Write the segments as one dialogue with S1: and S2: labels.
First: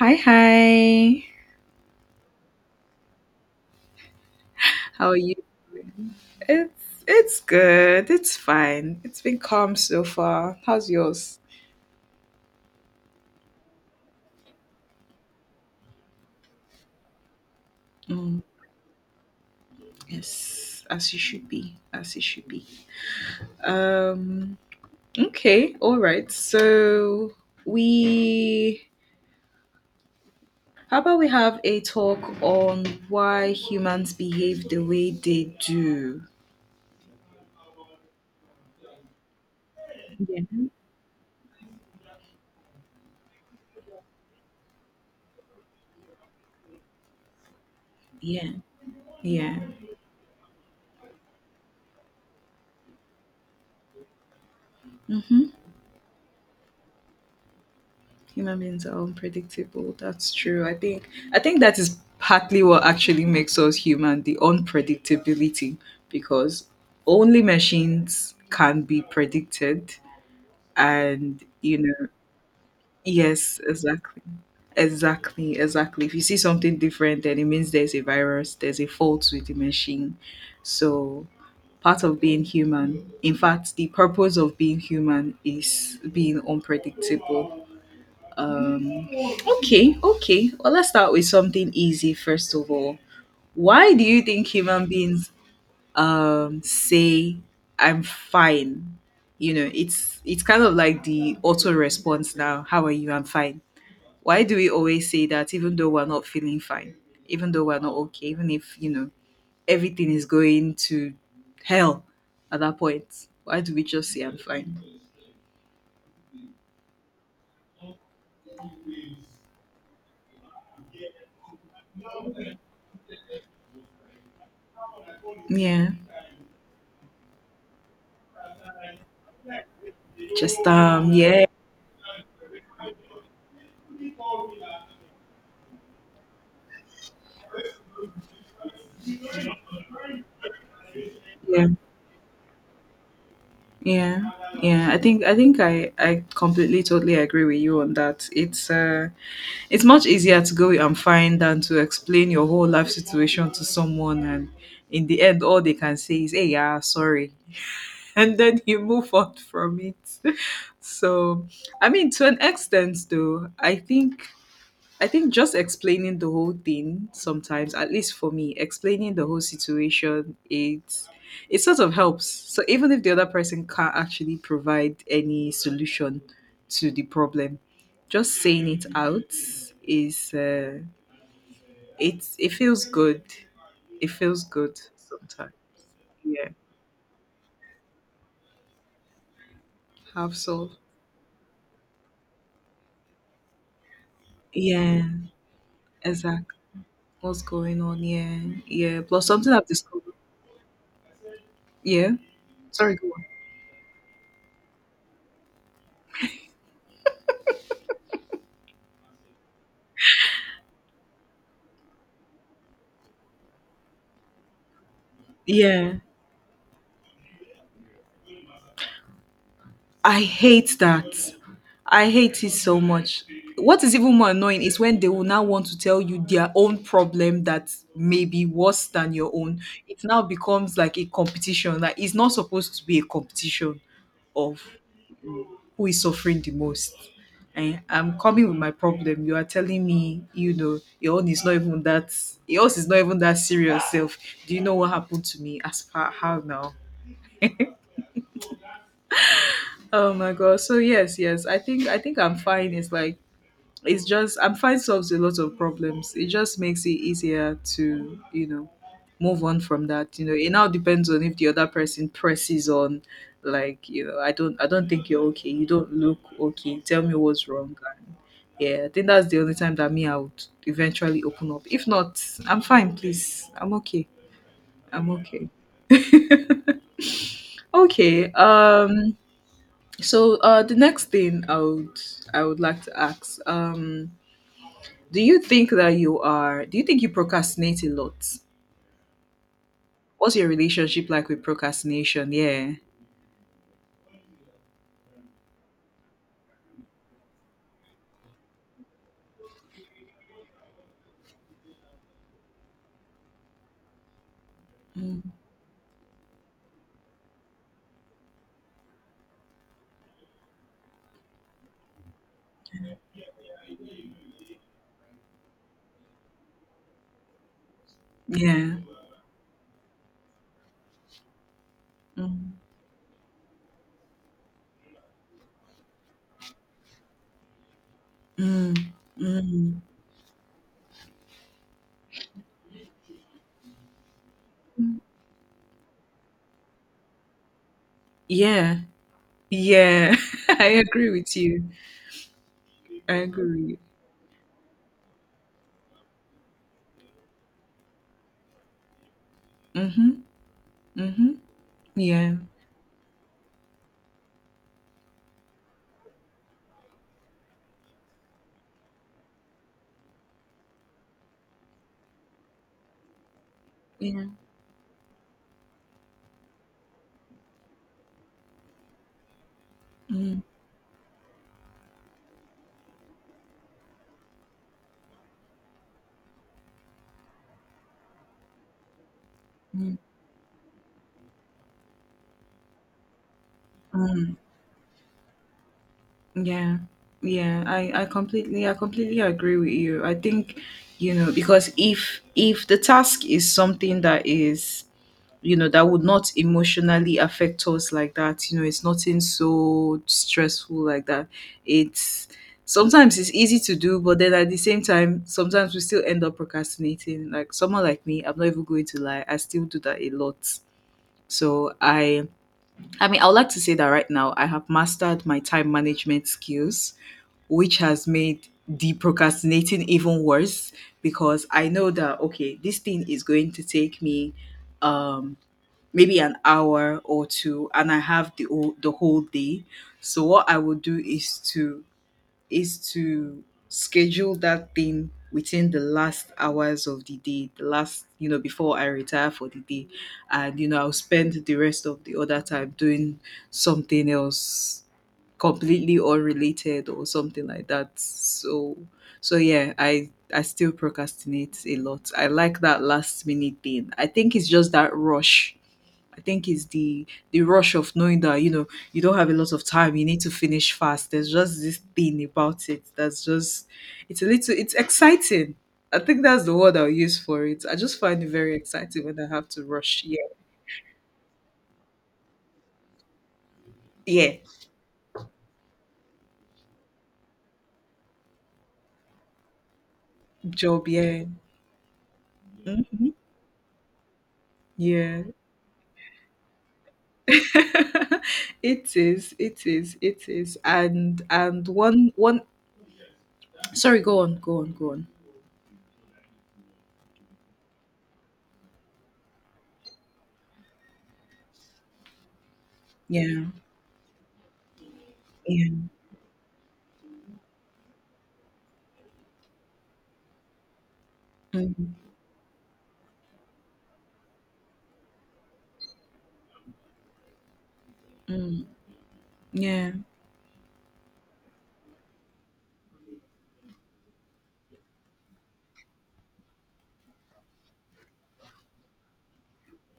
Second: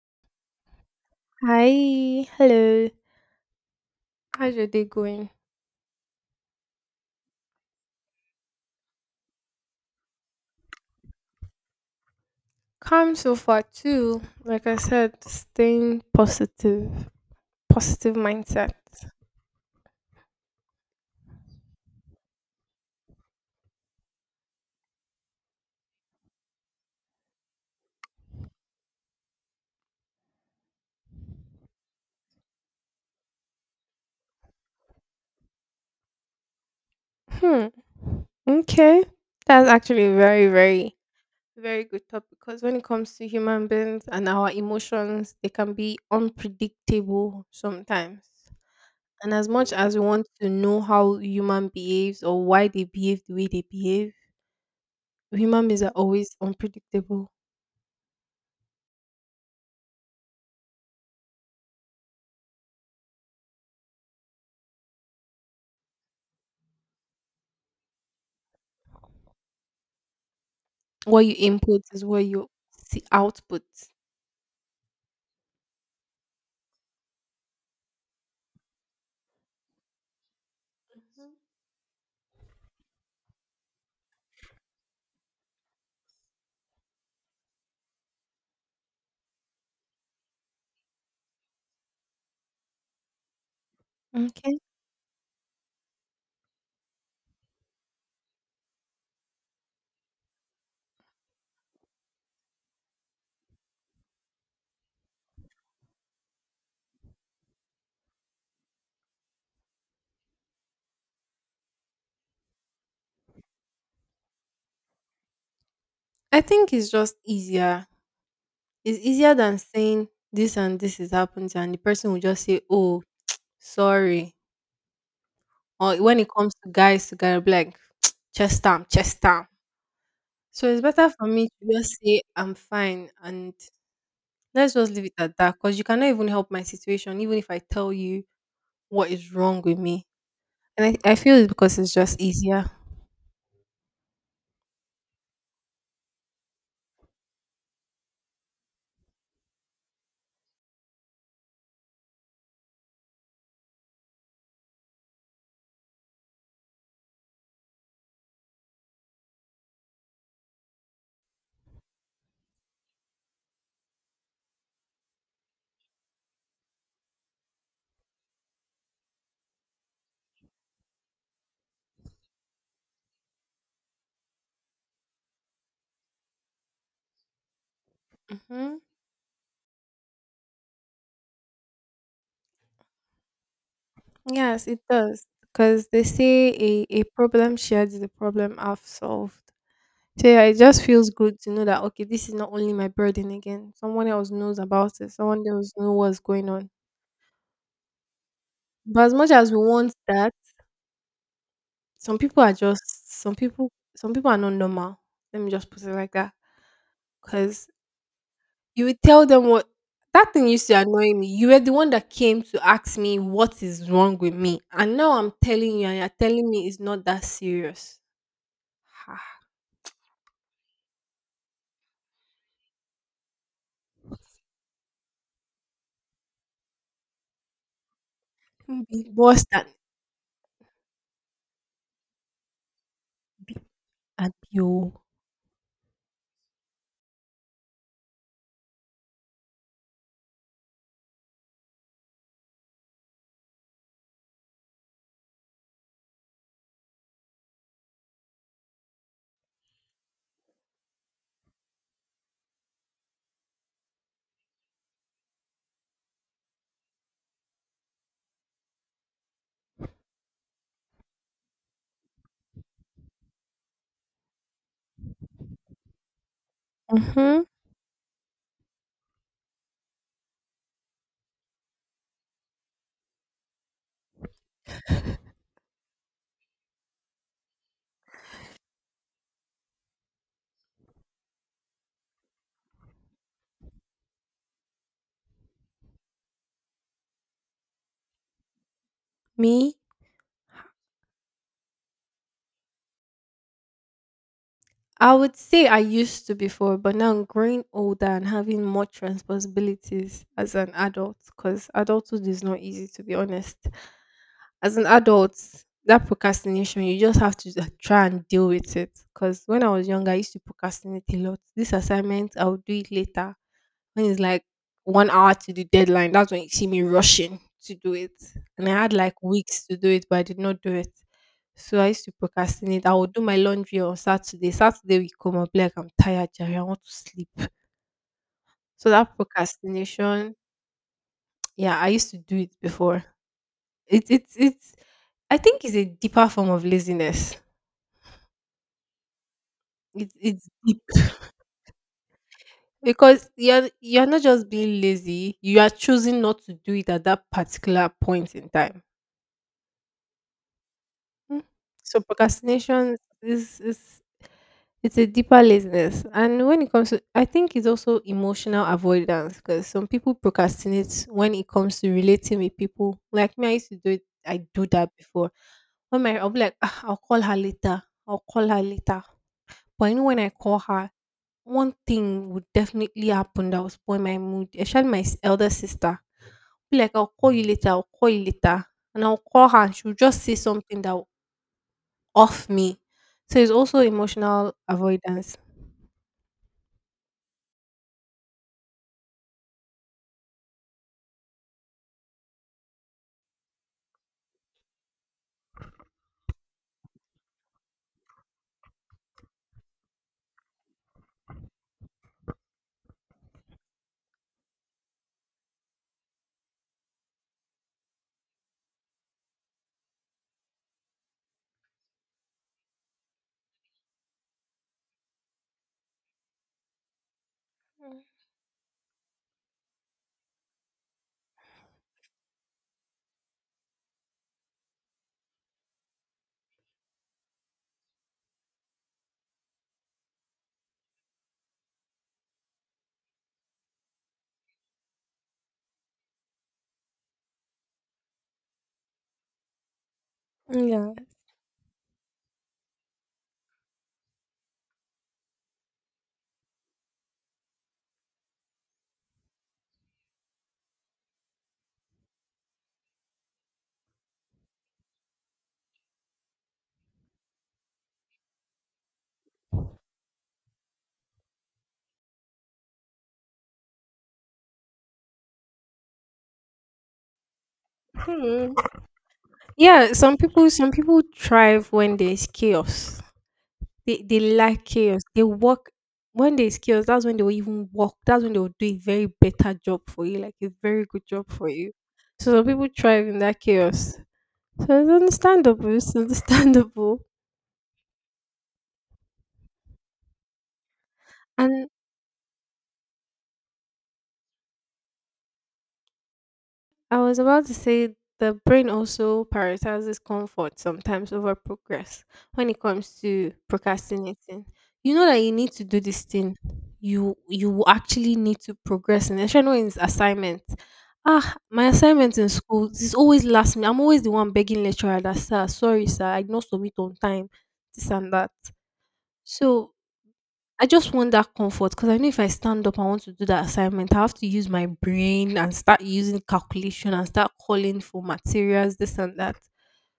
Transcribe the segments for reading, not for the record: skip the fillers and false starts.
S1: Hi, hi.
S2: Hi, hello. How's your day
S1: How are
S2: going?
S1: you? It's good. It's fine. It's been calm so far. How's yours?
S2: Calm so far too. Like I said, staying positive, positive
S1: Mm,
S2: mindset.
S1: yes, as you should be. As you should be. Um. Okay. All right. So we. How about we have a talk on why humans behave the way they do?
S2: Hmm. Okay. That's actually a
S1: Yeah.
S2: very, very, very good topic because when it comes to human beings and our emotions, they can be unpredictable sometimes.
S1: Yeah.
S2: And as
S1: Yeah.
S2: much as we want to know how human behaves or why they behave the way they behave,
S1: Mm-hmm.
S2: human beings are always unpredictable.
S1: Human beings are unpredictable, that's true. I think that is partly what actually makes us human, the unpredictability, because only machines can be predicted.
S2: What you
S1: And you
S2: input is
S1: know
S2: what you see
S1: Yes,
S2: output.
S1: exactly, exactly, exactly. If you see something different, then it means there's a virus, there's a fault with the machine. So part of being human, in fact the purpose of being human, is being unpredictable. um Okay, okay. Well, let's start with something easy first of all. Why do you think
S2: Okay.
S1: human beings say I'm fine? You know, it's kind of like the auto response now. How are you? I'm fine. Why do we always say that even though we're not feeling fine, even though we're not okay, even if, everything is going to hell at that point? Why do we just say I'm fine?
S2: I think it's just easier. It's easier than saying this and this is happening, and the person will just say, "Oh, sorry."
S1: Yeah.
S2: Or when it comes to guys together, be like chest down, chest down.
S1: Just
S2: So it's better for
S1: yeah,
S2: me to just say I'm fine and let's just leave it at that. Because you cannot even help my situation, even if I tell you what is wrong with me. And I feel it's
S1: yeah.
S2: because it's just easier.
S1: Yeah, yeah. I think I completely totally agree with you on that. It's much easier to go and find than to explain your whole life situation to someone, and in the end, all they can say is, "Hey, yeah, sorry," and then you move on from it. So, I mean, to an extent, though, I think just explaining the whole thing sometimes, at least for me, explaining the whole situation, it sort of helps. So even if the other person can't actually provide any solution to the problem, just saying
S2: Hmm.
S1: it out is it feels good. It feels
S2: Yes, it
S1: good
S2: does.
S1: sometimes.
S2: Because they
S1: Yeah.
S2: say a problem shared is a problem half solved. So
S1: Have
S2: yeah, it
S1: so.
S2: just feels good to know that okay, this is not only my burden again. Someone else knows about
S1: Yeah.
S2: it. Someone else knows what's going
S1: Exactly.
S2: on.
S1: What's going on? Yeah.
S2: But
S1: Yeah.
S2: as
S1: Plus
S2: much as
S1: something
S2: we
S1: I've
S2: want
S1: discovered.
S2: that,
S1: Yeah.
S2: some people are
S1: Sorry, go
S2: just
S1: on.
S2: some people are not normal. Let me just put it like that. Cause you would tell them what that thing used to annoy me. You were the one that came to ask me what is wrong with me. And now I'm telling you
S1: Yeah.
S2: and you're telling me it's not that serious. Ha.
S1: I hate that. I hate it so much. What is even more annoying is when they will now want to tell you their own problem that may be worse
S2: Be
S1: than your
S2: worse
S1: own.
S2: than
S1: It now becomes like a competition. Like, it's not supposed to be a
S2: be-
S1: competition
S2: and
S1: of
S2: you.
S1: who is suffering the most. And I'm coming with my problem, you are telling me, you know, your own is not even that, yours is not even that serious self. Do you know what happened to me? As far how now? Oh my god. So yes, yes. I think I'm fine. It's like, it's just I'm fine solves a lot of problems. It just makes it easier to, you know, move on from that. You know, it now depends on if the other person presses on like, you know, I don't think you're okay, you don't look okay, tell me
S2: Mm-hmm.
S1: what's wrong. And yeah, I think that's the only time that me I would eventually open up. If not, I'm fine, please. I'm okay. I'm okay. Okay. So the next thing I would like to ask, do you think you procrastinate a lot?
S2: Me?
S1: What's your relationship like with procrastination? Yeah.
S2: I would say I used to before, but now growing older and having much responsibilities as an adult, because adulthood is not easy to be honest. As an
S1: Mm.
S2: adult, that procrastination, you just have to just try and deal with it. Because when I was younger, I used to procrastinate a lot. This assignment, I'll do it later. When it's like 1 hour to the deadline, that's when you see me rushing to do it. And I
S1: Yeah.
S2: had like weeks to do it, but I did not do it. So I used to
S1: Mm.
S2: procrastinate. I would do my laundry on Saturday. Saturday we come up like I'm tired, Jerry. I want to sleep.
S1: Mm.
S2: So that
S1: Mm.
S2: procrastination, yeah, I used to do it before. It's I think it's a deeper form of laziness.
S1: Yeah.
S2: It,
S1: Yeah.
S2: it's
S1: I
S2: deep
S1: agree with you. I
S2: because you're
S1: agree.
S2: you're not just being lazy. You are choosing not to do it at that particular point in time.
S1: Mm-hmm. Mm-hmm.
S2: Mm. So
S1: Yeah.
S2: procrastination is it's a deeper laziness. And when it comes to, I think it's also emotional avoidance because some people procrastinate when it comes to relating with people. Like me, I used to do it,
S1: Yeah.
S2: I do that before. When my, I'll be like, "Ah, I'll call her later. I'll call her later." But I know when I
S1: Mm-hmm.
S2: call her, one thing would definitely happen that would spoil my mood. Especially my elder sister. Be like, I'll call you later, I'll call you later. And I'll call her and she'll just say something that off me. So it's also
S1: Mm.
S2: emotional avoidance.
S1: Yeah. Yeah, I completely, I completely agree with you. I think, you know, because if the task is something that is, you know, that would not emotionally affect us like that, you know, it's nothing so stressful like that, it's sometimes it's easy to do, but then at the same time sometimes we still end up procrastinating. Like, someone like me, I'm not even going to lie, I still do that a lot. so i I mean, I would like to say that right now I have mastered my time management skills, which has made the procrastinating even worse, because I know that, okay, this thing is going to take me, um, maybe an hour or two, and I have the whole day. So what I will do is to, is to schedule that thing within the last hours of the day, the last, you know, before I retire for the day. And, you know, I'll
S2: Yeah.
S1: spend the rest of the other time doing something else completely unrelated or something like that. So, so yeah, I still procrastinate a lot. I like that last minute thing. I think it's just that rush. I think it's the rush of knowing that, you know, you don't have a lot of time, you need to finish fast. There's just this thing about it that's just, it's a little it's exciting. I think that's the word I'll use for it. I just find it
S2: Hmm.
S1: very exciting when I have to
S2: Yeah,
S1: rush.
S2: some
S1: Yeah,
S2: people thrive when there's chaos. They
S1: yeah,
S2: like chaos. They work when there's chaos, that's when they will even work. That's when they will do a very better job for you, like a very
S1: job.
S2: good
S1: Yeah.
S2: job for you. So some people thrive
S1: Hmm,
S2: in that chaos. So it's
S1: yeah.
S2: understandable, it's understandable.
S1: It is. It is. It is. And
S2: And
S1: one one. Sorry, go on. Go on. Go on.
S2: I was about to say the brain also prioritizes comfort sometimes over progress when it comes to
S1: Yeah.
S2: procrastinating. You know that you need to
S1: Yeah.
S2: do this thing. You will actually need to progress in it, especially when it's assignment. Ah, my
S1: Mm,
S2: assignment in school is always last minute. I'm always the one begging lecturer that sir, sorry sir, I did not submit on time, this and that.
S1: mm,
S2: So
S1: yeah.
S2: I just want that comfort because I know if I stand up, I want to do that assignment. I have to use my brain and start using calculation and start calling for materials, this and that.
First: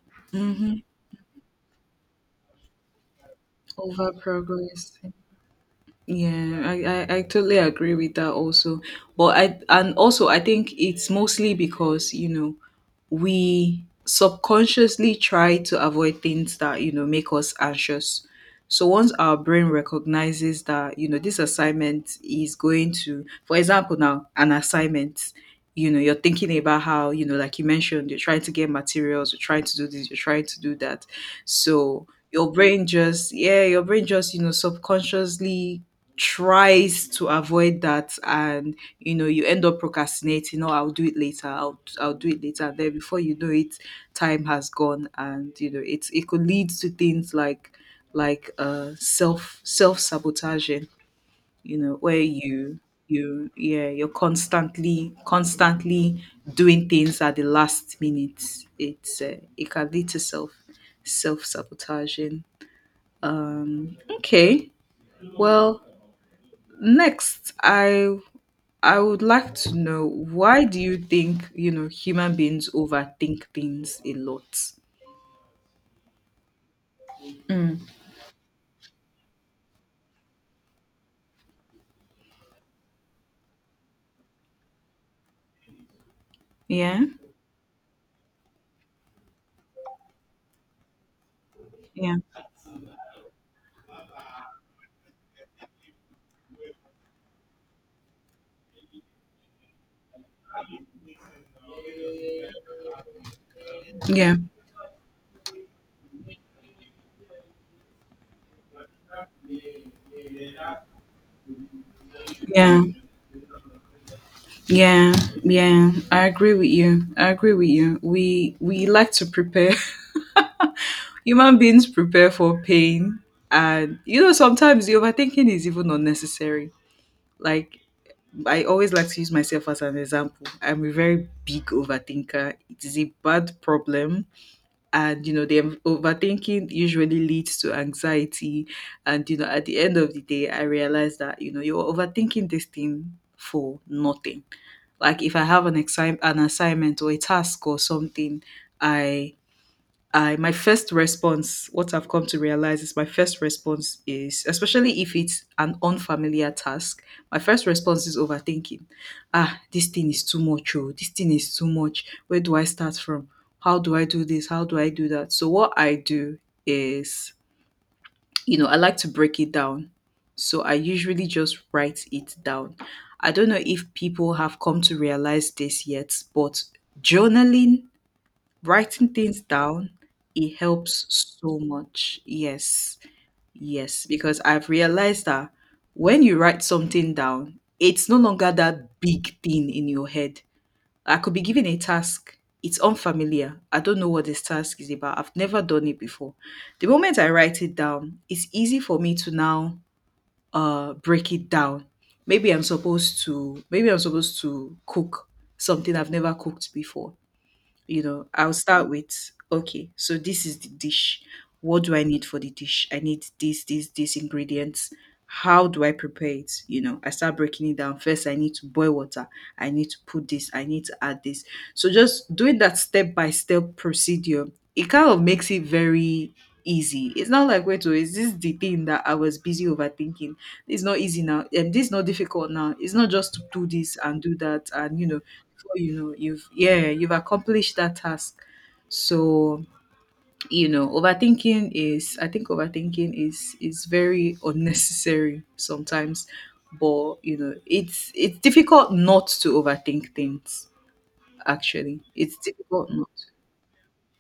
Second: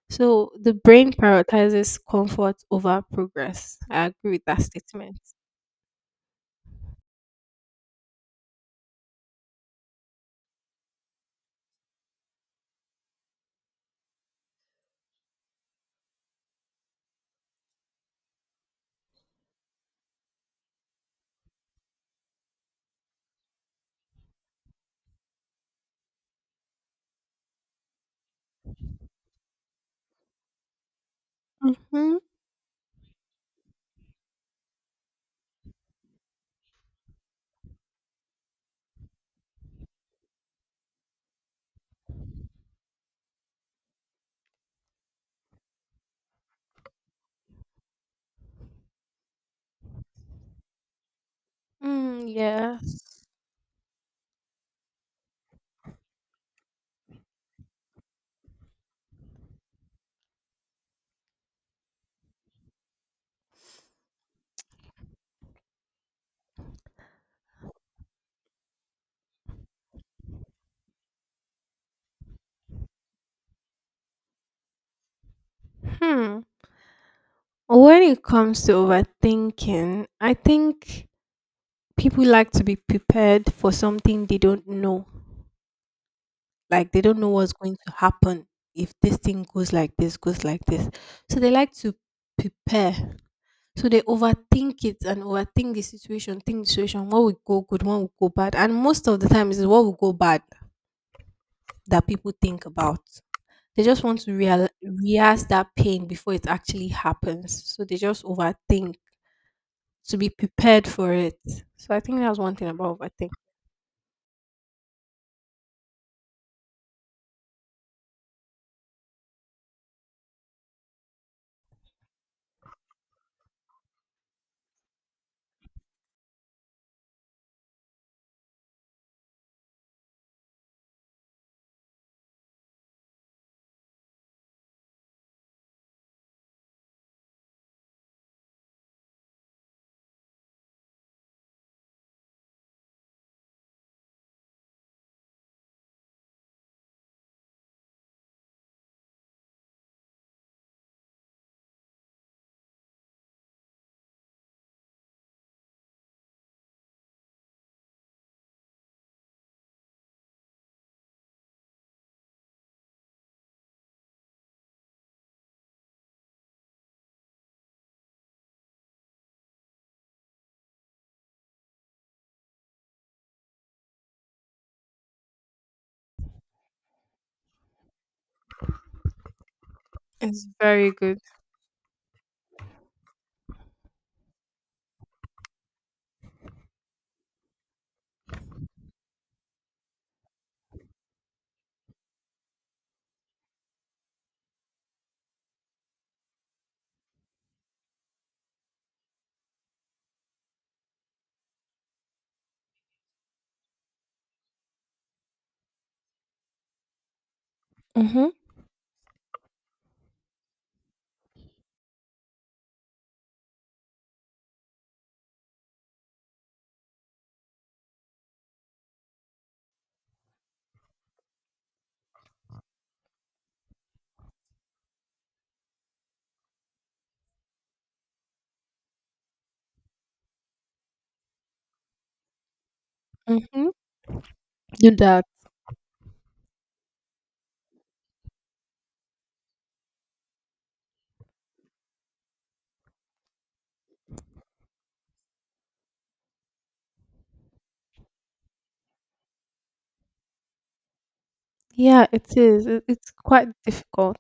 S2: So
S1: Mm-hmm.
S2: the brain prioritizes comfort over progress. I
S1: Over
S2: agree with that
S1: progress.
S2: statement.
S1: Yeah, I totally agree with that also. But I, and also I think it's mostly because, you know, we subconsciously try to avoid things that, you know, make us anxious. So once our brain recognizes that, you know, this assignment is going to, for example, now an assignment, you know, you're thinking about how, you know, like you mentioned, you're trying to get materials, you're trying to do this, you're trying to do that, so
S2: Mm-hmm.
S1: your brain just, yeah, your brain just, you know, subconsciously tries to avoid that, and, you know, you end up procrastinating. Oh, I'll do it later, I'll do it later. And then before you know it, time has gone, and, you know, it's, it could lead to things like self sabotaging, you know, where
S2: Mm,
S1: you
S2: yes.
S1: you yeah, you're constantly doing things at the last minute. It's it can lead to self sabotaging. Okay, well, next I would like to know, why do you think, you know, human beings overthink things a lot?
S2: Hmm.
S1: Mm.
S2: When it comes to overthinking, I think people like to be prepared for something they don't know. Like
S1: Yeah.
S2: they don't know what's going to happen if this thing goes like this goes like this, so they like to
S1: Yeah.
S2: prepare. So they overthink it and overthink the situation, think the situation what will go good, what will go bad, and most of the time is what will go bad that people think about. They just want to
S1: Yeah.
S2: realize that pain before it actually happens, so they just overthink to be prepared for it. So I think that's one thing
S1: Yeah.
S2: about overthink.
S1: Yeah, yeah, I agree with you. I agree with you. We like to prepare. Human beings prepare for pain, and, you know, sometimes the overthinking is even unnecessary. Like, I always like to use myself as an example. I'm a very big overthinker. It is a bad problem, and, you know, the overthinking usually leads to anxiety, and, you know, at the end of the day I realized that, you know, you're overthinking this thing for nothing. Like, if I have an exam, an assignment or a task or something, i I my first response, what I've come to realize is, my first response is, especially if it's an unfamiliar task, my first response is overthinking. Ah, this thing is too much, oh, this thing is too much. Where do I start from? How do I do this? How do I do that? So what I do is, you know, I like to break it down. So I usually just write it down. I don't know if people have come to realize this yet, but journaling, writing things down,
S2: It's
S1: it
S2: very
S1: helps
S2: good.
S1: so much. Yes, yes, because I've realized that when you write something down, it's no longer that big thing in your head. I could be given a task, it's unfamiliar, I don't know what this task is about, I've never done it before. The moment I write it down, it's easy for me to now break it down. Maybe I'm supposed to cook something I've never cooked before. You know,
S2: Mm-hmm.
S1: I'll start with, okay, so this is the dish. What do I need for the dish? I need this, this ingredients. How do I prepare it? You know, I start breaking it down. First I need to boil water, I need to put this, I need to add this. So just doing that step by step procedure, it kind of makes it very easy. It's not like, wait, oh, is this the thing that I was busy overthinking? It's not easy now, and this is not difficult now, it's not, just to do
S2: Mm-hmm.
S1: this and do that,
S2: Do
S1: and, you know,
S2: that.
S1: before you know you've, yeah, you've accomplished that task. So, you know, overthinking is, I think overthinking is very unnecessary sometimes. But, you know, it's difficult not to overthink things. Actually,
S2: Yeah, it
S1: it's
S2: is. It,
S1: difficult not
S2: it's
S1: to.
S2: quite difficult.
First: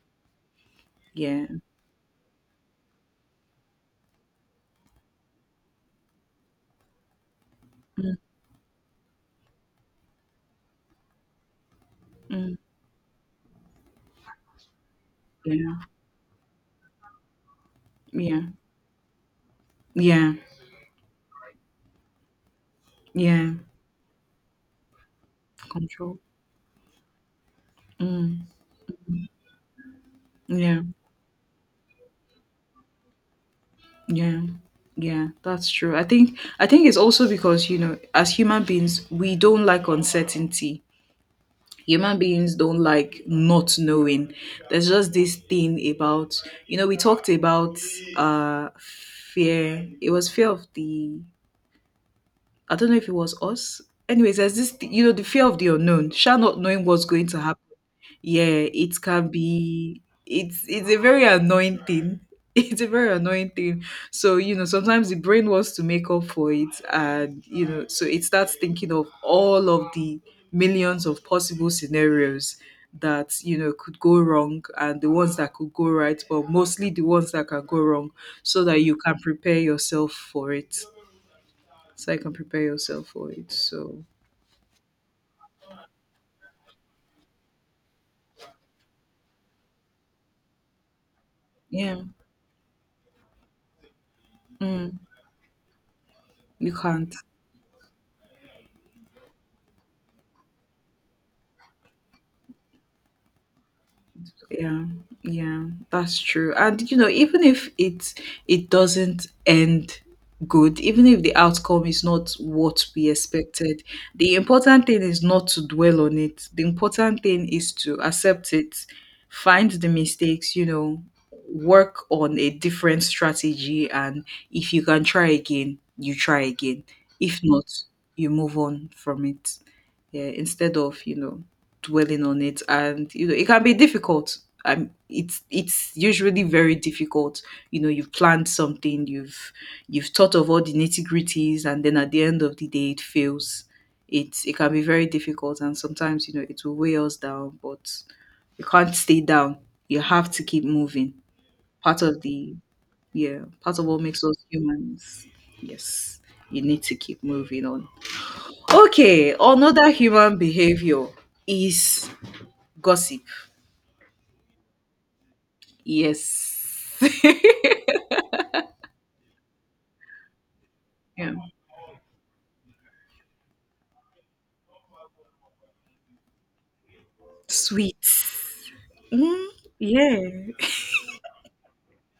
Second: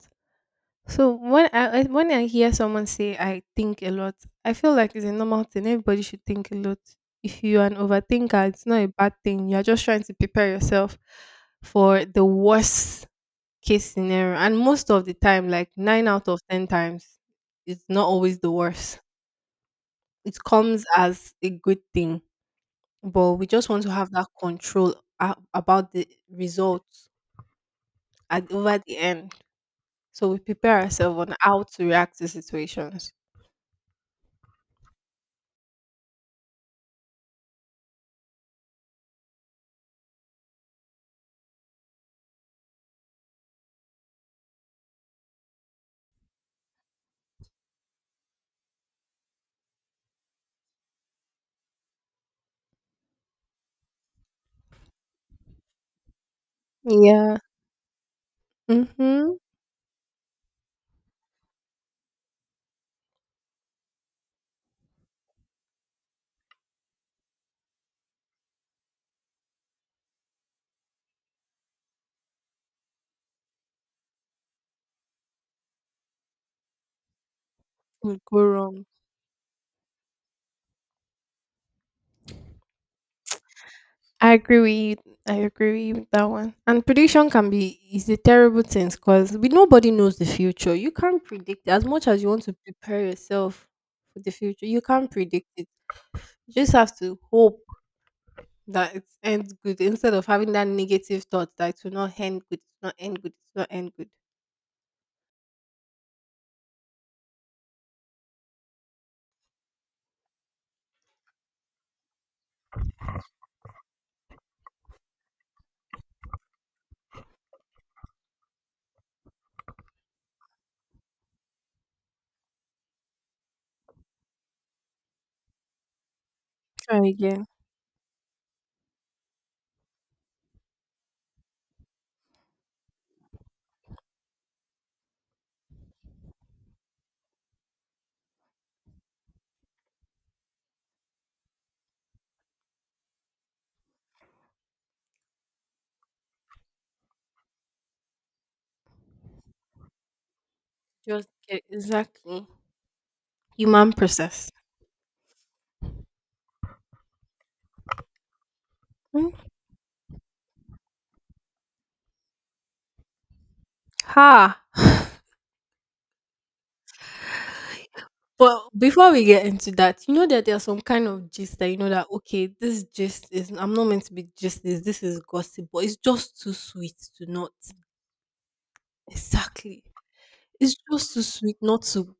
S2: So
S1: Yeah.
S2: when when I hear someone say I think a lot, I feel like it's a normal thing. Everybody should think a lot. If you are an
S1: Mm,
S2: overthinker, it's not a bad thing. You're just trying to prepare yourself for the
S1: mm,
S2: worst case scenario. And most of the time, like
S1: yeah.
S2: nine out of ten times, it's not always
S1: Yeah.
S2: the worst.
S1: Yeah.
S2: It comes as a good thing, but we
S1: Yeah.
S2: just want to have that control about the
S1: Control.
S2: results
S1: Mm,
S2: at over the end. So we prepare
S1: yeah.
S2: ourselves on how to react to situations.
S1: Yeah. Yeah, that's true. I think it's also because, you know, as human beings, we don't like uncertainty. Human beings don't like not knowing. There's just this thing about, you know, we talked about uh fear. It was fear of the, I don't know if it was us. Anyways, there's the fear of the unknown, sure, not knowing what's going
S2: Yeah.
S1: to happen. Yeah, it can
S2: Mm-hmm.
S1: be. It's a very annoying thing. It's a very annoying thing. So sometimes the brain wants to make up for it, and so it starts thinking of all of the millions of possible scenarios that could go wrong and the ones that could go right, but mostly the ones that can go wrong,
S2: Could go
S1: so that
S2: wrong.
S1: you can prepare yourself for it So
S2: I agree with you. I agree with you with that one. And prediction can be is a terrible thing because we nobody knows the future. You can't predict it. As
S1: yeah,
S2: much as you want to prepare yourself for the future. You
S1: mm,
S2: can't predict it. You
S1: you
S2: just have
S1: can't.
S2: to hope that it ends good instead of having that negative thought that it will not end good, it's not end good, it's not end good.
S1: Yeah, yeah, that's true. And even if it doesn't end good, even if the outcome is not what we expected, the important thing is not to dwell on it. The important thing is to accept it, find the mistakes, work on a different strategy, and if you can try again, you try again.
S2: Try
S1: If
S2: again.
S1: not, you move on from it. Yeah, instead of, dwelling on it. And it can be difficult. It's usually very difficult. You've planned something, you've thought of all the nitty-gritties, and then at the end of the day it fails. It can be very difficult, and sometimes it will weigh us down, but you can't stay down, you have to keep moving.
S2: Just get
S1: Part of
S2: exactly
S1: the, yeah, part of
S2: human
S1: what makes us
S2: process.
S1: humans. Yes, you need to keep moving on.
S2: Mm.
S1: Okay, another human behavior is gossip.
S2: Ha.
S1: Yes.
S2: But before we get into that, you know that there are some kind of
S1: Yeah.
S2: gist that you know that okay, this gist is I'm not meant to be gist this, this is gossip, but it's just too sweet to not
S1: Sweet. Mm,
S2: exactly.
S1: yeah.
S2: It's just too sweet not to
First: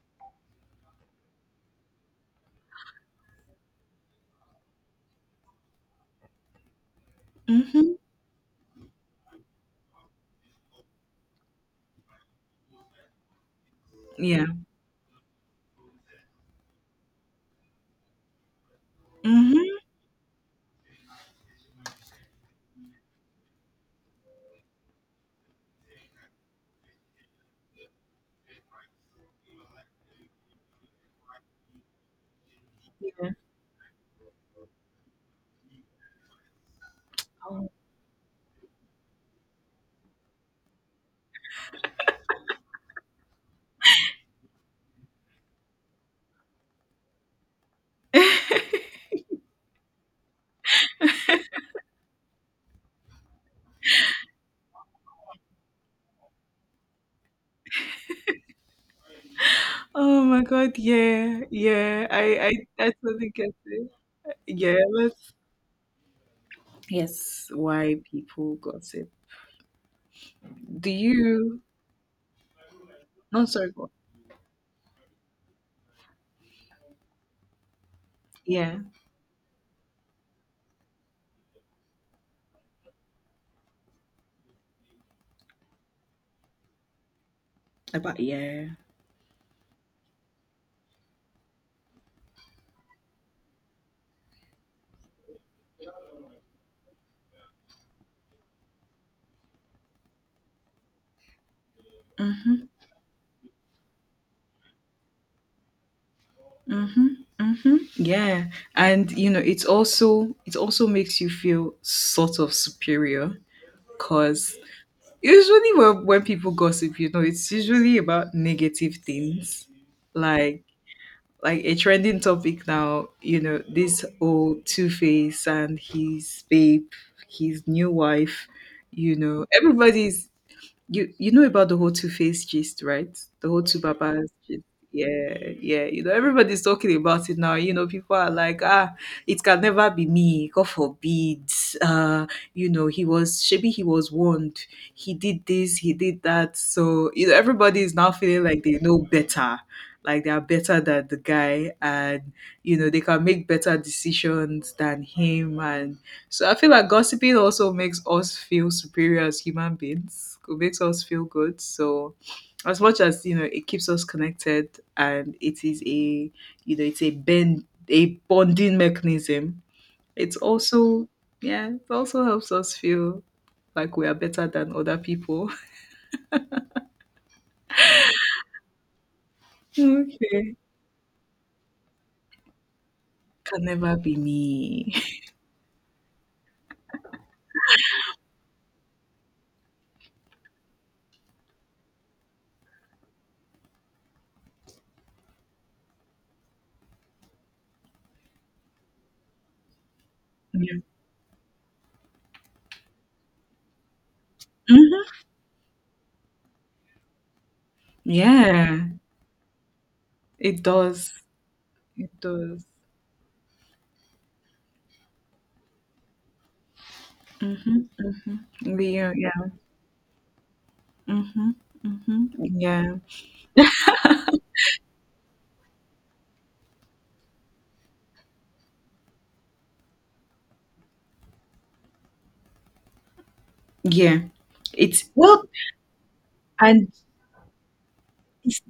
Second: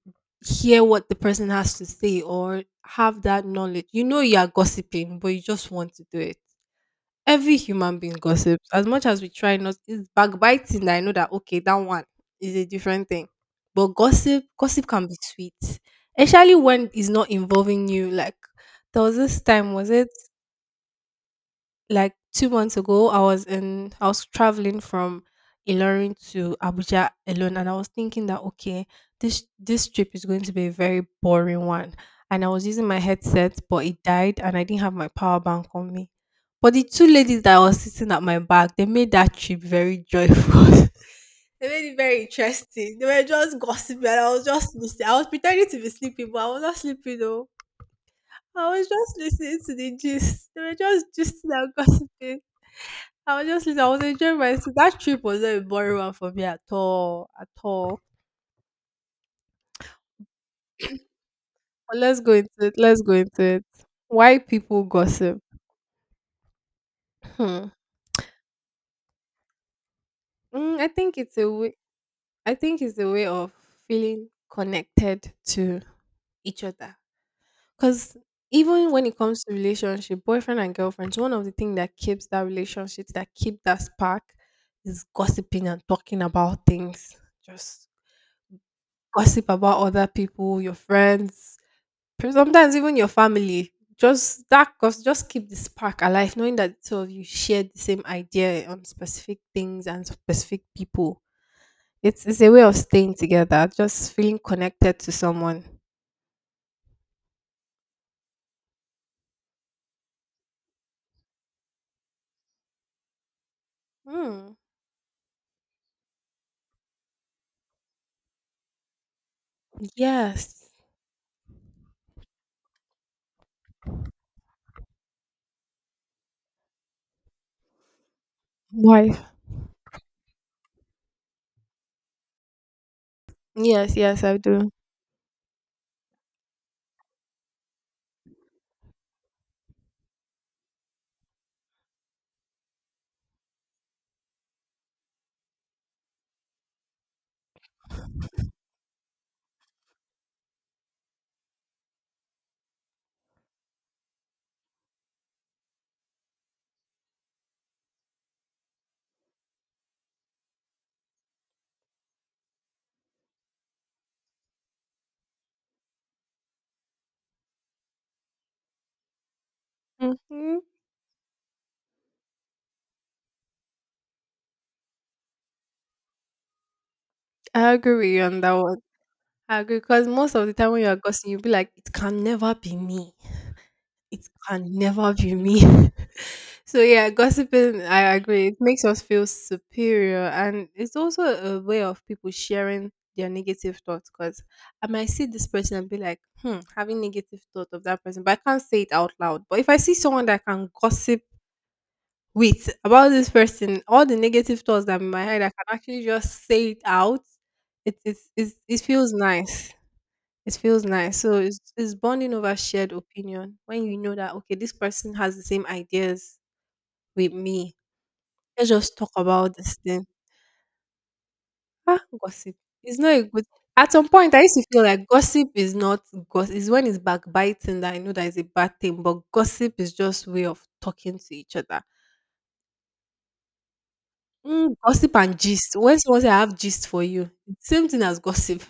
S2: hear what the person has to say or have that knowledge. You know you are gossiping, but you just want to do it. Every
S1: Mm-hmm.
S2: human being gossips. As much as we try not, it's backbiting that I know that okay, that one is a different thing. But gossip,
S1: Yeah.
S2: gossip can be sweet, especially when it's not involving you. Like there was this time,
S1: Mm-hmm.
S2: was it like 2 months ago, I was in I was traveling from Ilorin to Abuja alone, and I was thinking that okay, this trip is going to be a very boring one. And I was using my
S1: Yeah.
S2: headset, but it died, and I didn't have my power bank on me. But the two ladies that
S1: Oh.
S2: was sitting at my back, they made that trip very joyful. They made it very interesting. They were just gossiping, and I was just listening. I was pretending to be sleeping, but I was not sleeping though. I was just listening to the gist. They were just gisting and gossiping. I was just listening. I was enjoying myself. That trip was not a boring one for me at all. At all.
S1: Oh my god, yeah,
S2: But
S1: yeah.
S2: let's go into
S1: I,
S2: it.
S1: I I
S2: Let's go
S1: totally
S2: into
S1: get
S2: it.
S1: it.
S2: Why
S1: Yeah,
S2: people
S1: that's,
S2: gossip?
S1: yes,
S2: Hmm.
S1: why people gossip.
S2: Mm, I
S1: Do
S2: think it's a
S1: you
S2: way. I think it's a way
S1: No,
S2: of
S1: sorry, go on.
S2: feeling connected to each other. Because
S1: Yeah.
S2: even when it comes to relationship, boyfriend and girlfriends, one of the things that keeps that relationship, that keep that spark, is gossiping and talking about things. Just
S1: About, yeah.
S2: gossip about other people, your friends, sometimes even your family. Just that gossip, just keep the spark alive, knowing that the two of you share the same idea on specific things and specific people. It's a way
S1: Mm-hmm.
S2: of staying together, just feeling connected to someone.
S1: Mm-hmm. Mm-hmm. Yeah. And it's also, it also makes you feel sort of superior, because
S2: Hmm.
S1: usually, when people gossip, it's usually about negative things, like
S2: Yes.
S1: like a trending topic now. You know, this old Two Face and his babe, his new wife. You
S2: Why?
S1: know, everybody's, you know about the whole Two Face gist, right? The whole Two
S2: Yes, yes,
S1: Babas
S2: I
S1: gist.
S2: do.
S1: Yeah, yeah. You know, everybody's talking about it now. You know, people are like, ah, it can never be me. God forbid. Uh, you know, he was maybe he was warned. He did this, he did that. So everybody is now feeling like they know better, like they are better than the guy, and they can make better decisions than him. And so I feel like gossiping also makes us feel superior as human beings. It makes us feel good. So as much as it keeps us connected, and it is a, it's a bend a bonding mechanism, it's
S2: Hmm.
S1: also, yeah, it also helps us feel like we are better than other people.
S2: I agree with you on that one. I agree because most of the
S1: Okay.
S2: time when you are gossiping, you'll be like, "It can never be me.
S1: Can never be
S2: It can
S1: me.
S2: never be me." So yeah, gossiping. I agree. It makes us feel superior, and it's also a way of people sharing their negative thoughts. Because I might see this person and be like, "Hmm," having negative thought of that person, but I can't say it out loud. But if I see someone that can
S1: Yeah.
S2: gossip with about this person, all the negative thoughts that are in
S1: Mhm.
S2: my head, I can actually just say it out. It
S1: Yeah,
S2: feels nice. It
S1: it
S2: feels nice.
S1: does.
S2: So it's
S1: It
S2: bonding over
S1: does.
S2: shared opinion. When you know that okay, this person has the same ideas with me.
S1: Mm-hmm,
S2: Let's
S1: mm-hmm.
S2: just talk
S1: Yeah,
S2: about this thing.
S1: mhm,
S2: Ah,
S1: mhm.
S2: gossip.
S1: Yeah,
S2: It's not a good. At some point, I used to feel like gossip is not gossip. It's when it's backbiting that I know that is a bad thing. But gossip is just way of talking to each other.
S1: yeah. It's
S2: Gossip and
S1: well,
S2: gist. When someone say I have gist
S1: and
S2: for you, it's same thing as
S1: it's,
S2: gossip.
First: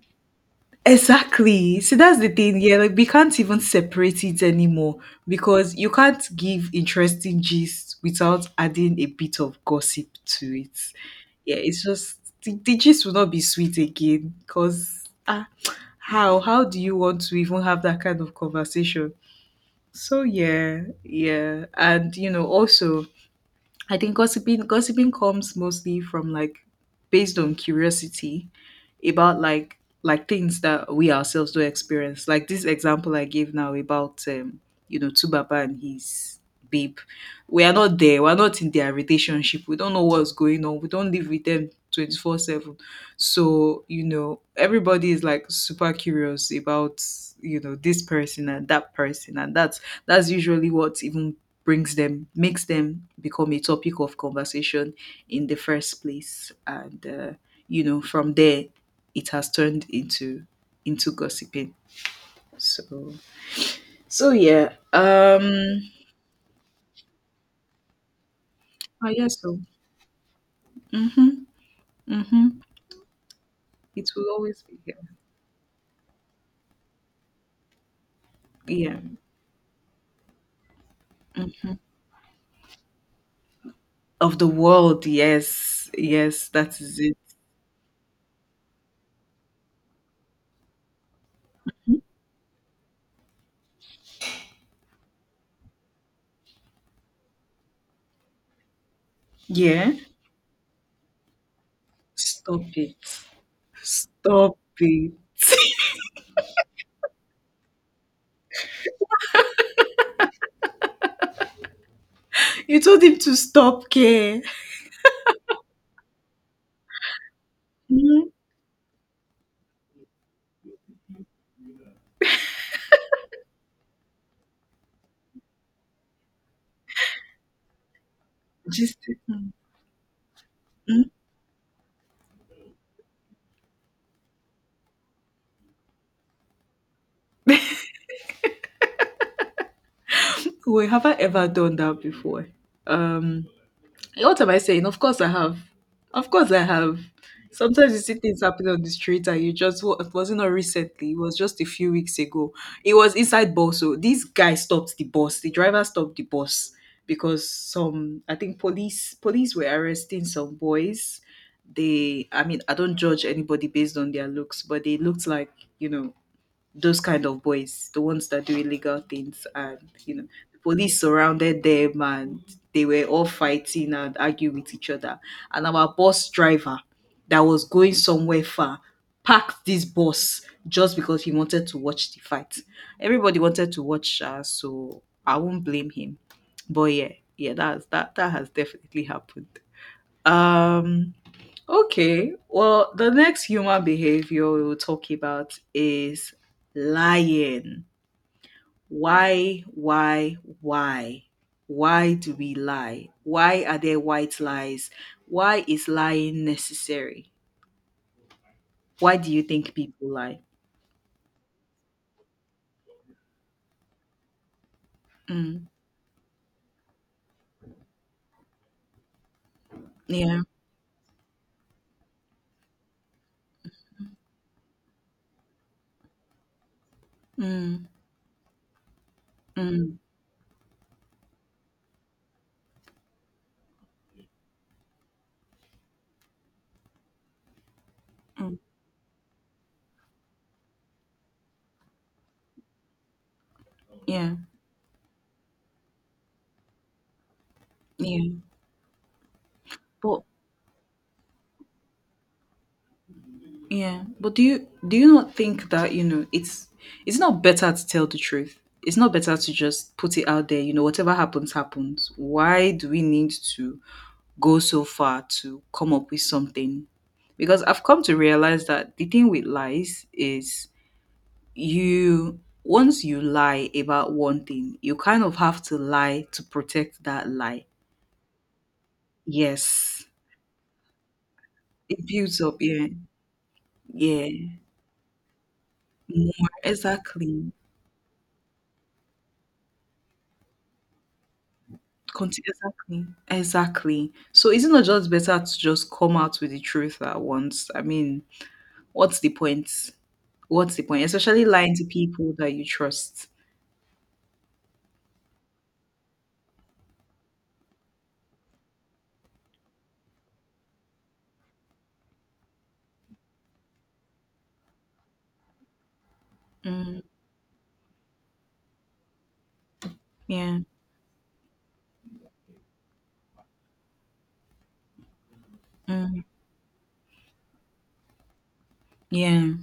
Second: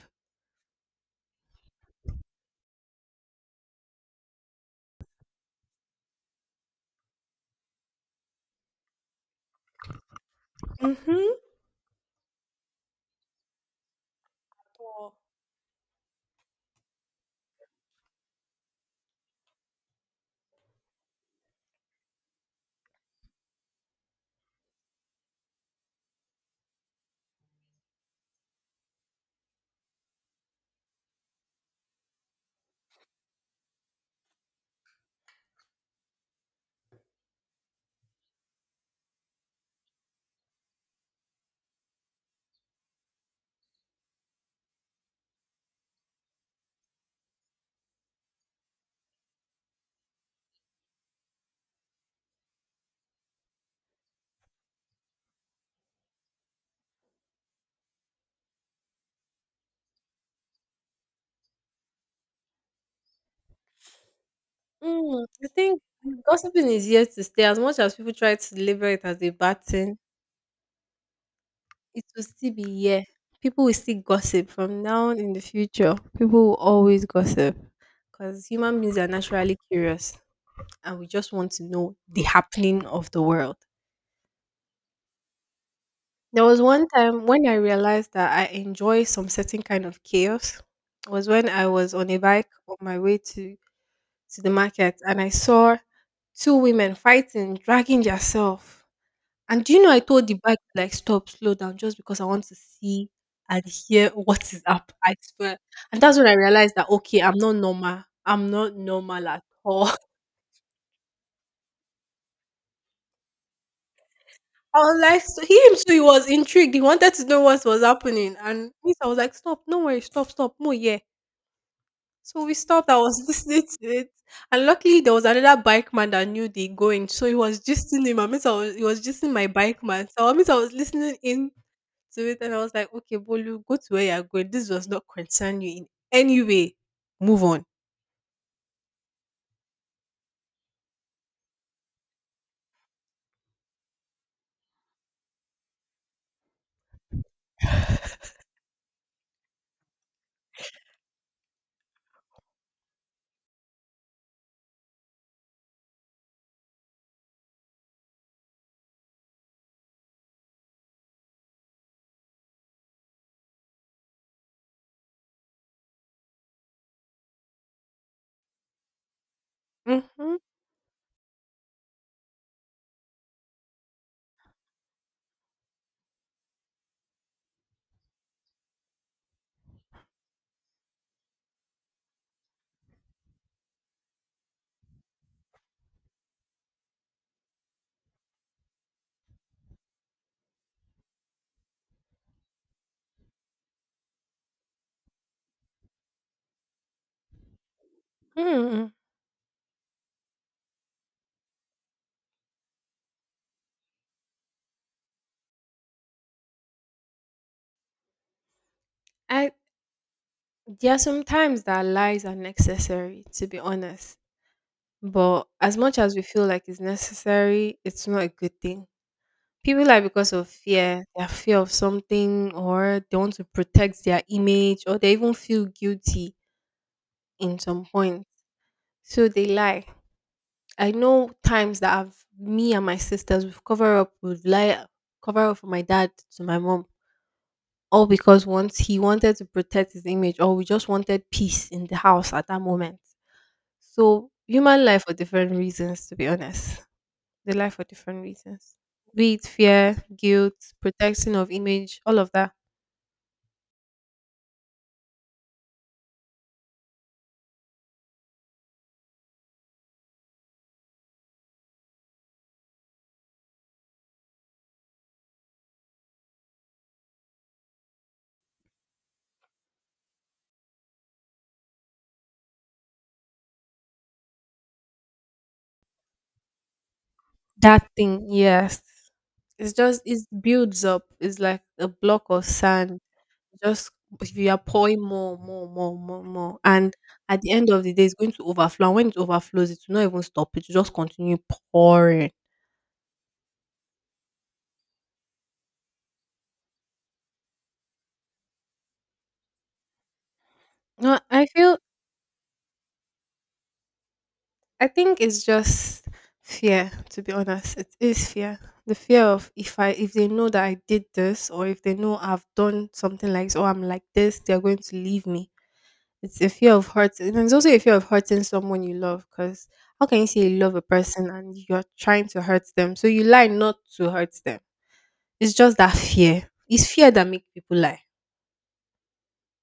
S1: exactly. So that's the thing. Yeah, like we can't even separate it anymore, because you can't give interesting gist without adding a bit of gossip to it.
S2: Mm-hmm.
S1: Yeah, it's just the gist will not be sweet again, because ah, how do you want to even have that kind of conversation? So yeah, yeah, and also I think gossiping comes mostly from like based on curiosity about like things that we ourselves do experience. Like this example I gave now about you know, Tubaba and his babe. We are not there, we're not in their relationship. We don't know what's going on. We don't live with them 24-7. So, you know, everybody is like super curious about, this person and that person. And that's usually what even brings them makes them become a topic of conversation in the first place. And you know, from there it has turned into gossiping. So so yeah.
S2: Mm, I think gossiping is here to stay. As much as people try to label it
S1: I
S2: as a
S1: guess so.
S2: bad thing,
S1: Mm-hmm.
S2: it will
S1: Mm-hmm.
S2: still be here. People will still
S1: It will
S2: gossip
S1: always be
S2: from now on in the future. People will always gossip because human
S1: here.
S2: beings
S1: Yeah.
S2: are naturally curious and we just want to
S1: Mm.
S2: know the happening of the world.
S1: Of the world, yes.
S2: There
S1: Yes,
S2: was
S1: that
S2: one
S1: is it.
S2: time when I realized that I enjoy some certain kind of chaos. Was when I was on a bike on my way to the market and I saw two women fighting, dragging yourself. And do you know
S1: Yeah.
S2: I told the bike to like stop, slow down, just because I want to
S1: Stop it.
S2: see and hear what
S1: Stop
S2: is up.
S1: it.
S2: I swear. And that's when I realized that okay, I'm not normal. I'm not normal at all.
S1: You told him to stop care.
S2: I was like, so he him too, he was intrigued. He wanted to know what was
S1: Mhm.
S2: happening. And me, I was like, stop, no worry, stop, stop. More yeah. So we stopped. I was listening to it, and luckily there was another bike man that knew the going, so he was gisting him. He
S1: Just,
S2: was gisting my bike man. So I was
S1: mhm.
S2: listening in to it, and I was like, "Okay, Bolu, go to where you're going. This does not concern you in any way. Move on."
S1: Wait, have I ever done that before? Um What am I saying? Of course I have. Of course I have. Sometimes you see things happening on the street and you just it wasn't, not recently, it was just a few weeks ago. It was inside bus. So this guy stopped the bus. The driver stopped the bus because some, I think police were arresting some boys. They, I mean, I don't judge anybody based on their looks, but they looked like, you know, those kind of boys, the ones that do illegal things, and you know,
S2: Mm-hmm.
S1: the police surrounded them and they were all fighting and arguing with each other. And our bus driver that was going somewhere far packed this bus just because he wanted to watch the fight. Everybody wanted to watch, so I won't blame him. But yeah, yeah, that's that has definitely happened. Um Okay, well, the next human behavior we will talk about is lying.
S2: mm
S1: Why, why, why? Why do we lie? Why are there white lies? Why is lying necessary? Why do you
S2: I
S1: think people lie?
S2: There are some times that lies are necessary, to be honest. But
S1: Mm,
S2: as much as we feel like it's necessary, it's not a good thing. People lie because
S1: yeah,
S2: of fear, their fear of something, or they want to protect their image, or they even feel guilty in
S1: mm,
S2: some point. So they lie.
S1: mm,
S2: I know times that I've me and my sisters we've lie cover up for my dad to my mom. All because
S1: mm,
S2: once he wanted to protect his image or we just wanted peace in the house at that moment. So
S1: yeah,
S2: human life for different reasons, to be honest. They lie for different
S1: yeah.
S2: reasons. Be it fear,
S1: But
S2: guilt, protection of image, all of that.
S1: yeah, but do you not think that you know it's not better to tell the truth? It's not better to just put it out there. You know, whatever happens, happens. Why do we need to go so far to come up with something? Because I've come to realize that the thing with lies is you, once you lie about one thing, you kind of have to lie to protect that lie.
S2: That thing, yes. It's just
S1: Yes,
S2: it builds up. It's like a
S1: it
S2: block
S1: builds
S2: of
S1: up. Yeah,
S2: sand. Just
S1: yeah,
S2: if you are pouring more, more, more, more,
S1: more
S2: more. And
S1: exactly.
S2: at the end of the day, it's going to overflow. And when it overflows, it will not even stop. It will just continue pouring.
S1: Conti- exactly, exactly. So is it not just better to just come out with the truth at once? I mean, what's the point, what's the point,
S2: No,
S1: especially
S2: I
S1: lying
S2: feel
S1: to people that you trust?
S2: I think it's just fear, to be honest. It is fear. The fear of if they know that I did this or if they know I've done something like this or I'm like this, they're going to leave me. It's a fear of
S1: Mm,
S2: hurting. And it's also a fear of hurting someone you love because how can you say
S1: yeah,
S2: you love a person and you're trying to hurt them? So you lie not to hurt them. It's just that
S1: mm.
S2: fear. It's fear that makes people lie.
S1: Yeah,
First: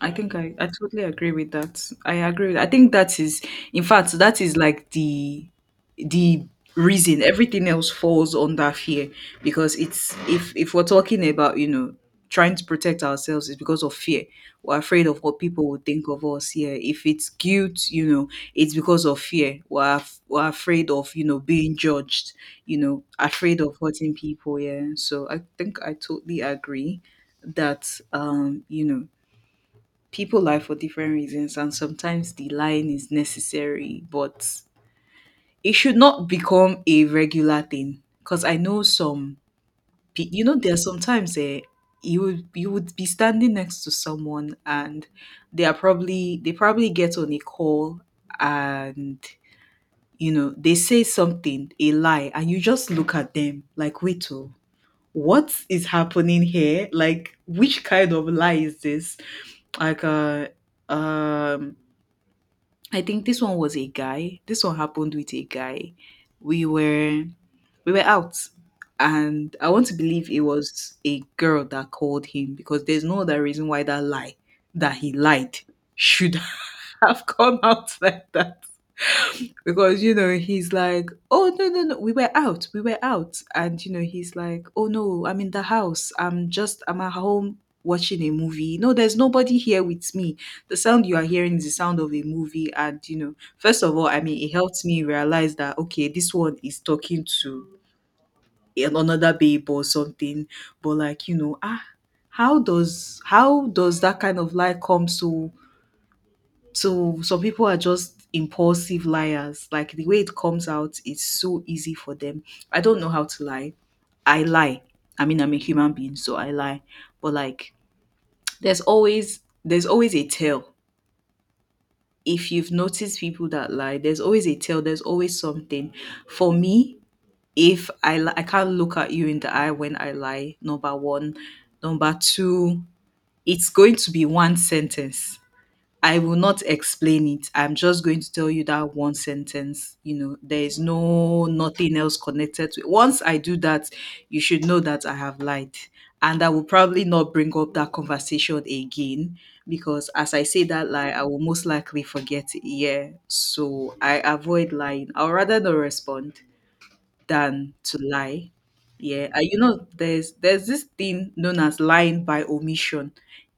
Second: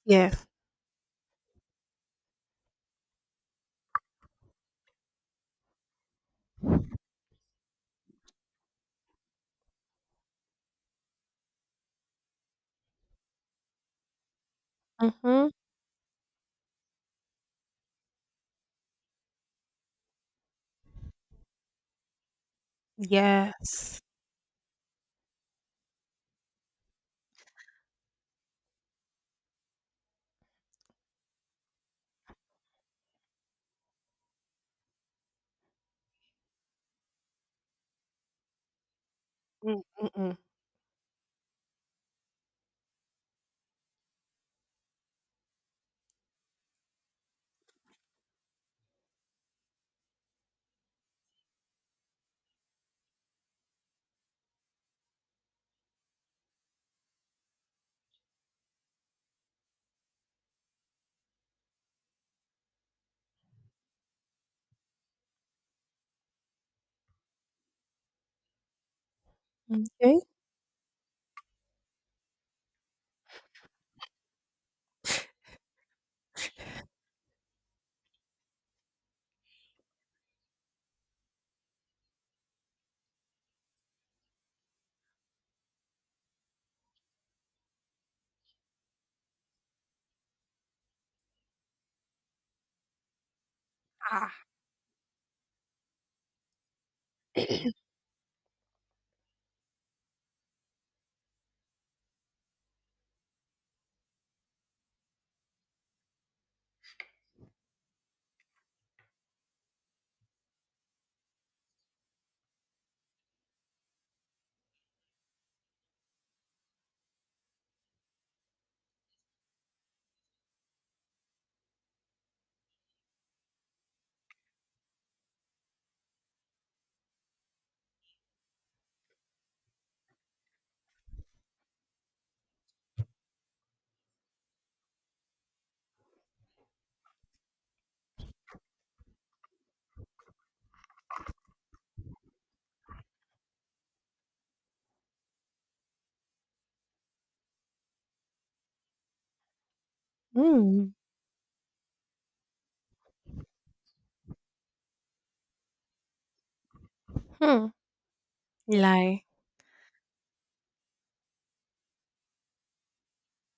S1: I
S2: Yeah.
S1: think I totally agree with that. I agree. With, I think that is, in fact, that is like the reason everything else falls under fear, because it's, if we're talking about you know trying to protect ourselves, it's because of fear. We're afraid of what
S2: Mm-hmm.
S1: people would think of us. Yeah, if it's guilt, you know, it's because of fear. We're afraid of, you know, being judged, you know, afraid of
S2: Yes.
S1: hurting people. Yeah, so I think I totally agree that you know people lie for different reasons, and sometimes the lying is necessary, but it should not become a regular thing, because I know some
S2: Mm-mm-mm.
S1: you know, there are sometimes, you would, you would be standing next to someone and they probably get on a call and you know they say something, a lie, and you just look at them like, wait, oh, what is happening here, like which kind of lie is this, like uh um I think this one was a guy. This one happened with a guy. We were, we were out, and I want to
S2: Okay.
S1: believe it was a girl that called him because there's no other reason why that he lied should have come out like that. Because you know he's like, oh, no, no, no, we were out. And you know he's like, oh no, I'm in the house, I'm just, I'm at home watching a movie, no there's nobody here with me, the sound you are hearing is the sound of a movie. And you know, first of all, I
S2: Ah.
S1: mean, it helped me realize that okay, this one is talking to another babe or something. But like, you know, ah, how does that kind of lie come so, so some people are just impulsive liars. Like the way it comes out is so easy for them. I don't know how to lie. I lie. I mean, I'm a human being, so I lie. But like, there's always a tell. If you've noticed people that lie, there's always a tell. There's always something. For me, if I li- I can't look at you in the eye when I lie, number one, number two, it's going to be one sentence, I will not explain it. I'm just going to tell you that one sentence. You know, there is nothing else connected to it. Once I do that, you should know that I have lied. And I will probably not bring up that conversation again because as I say that
S2: Mm.
S1: lie, I will most likely forget it. Yeah. So I avoid lying. I'll rather not respond
S2: Hmm.
S1: than to lie.
S2: Lie.
S1: Yeah, and you know, there's this thing known as lying by omission.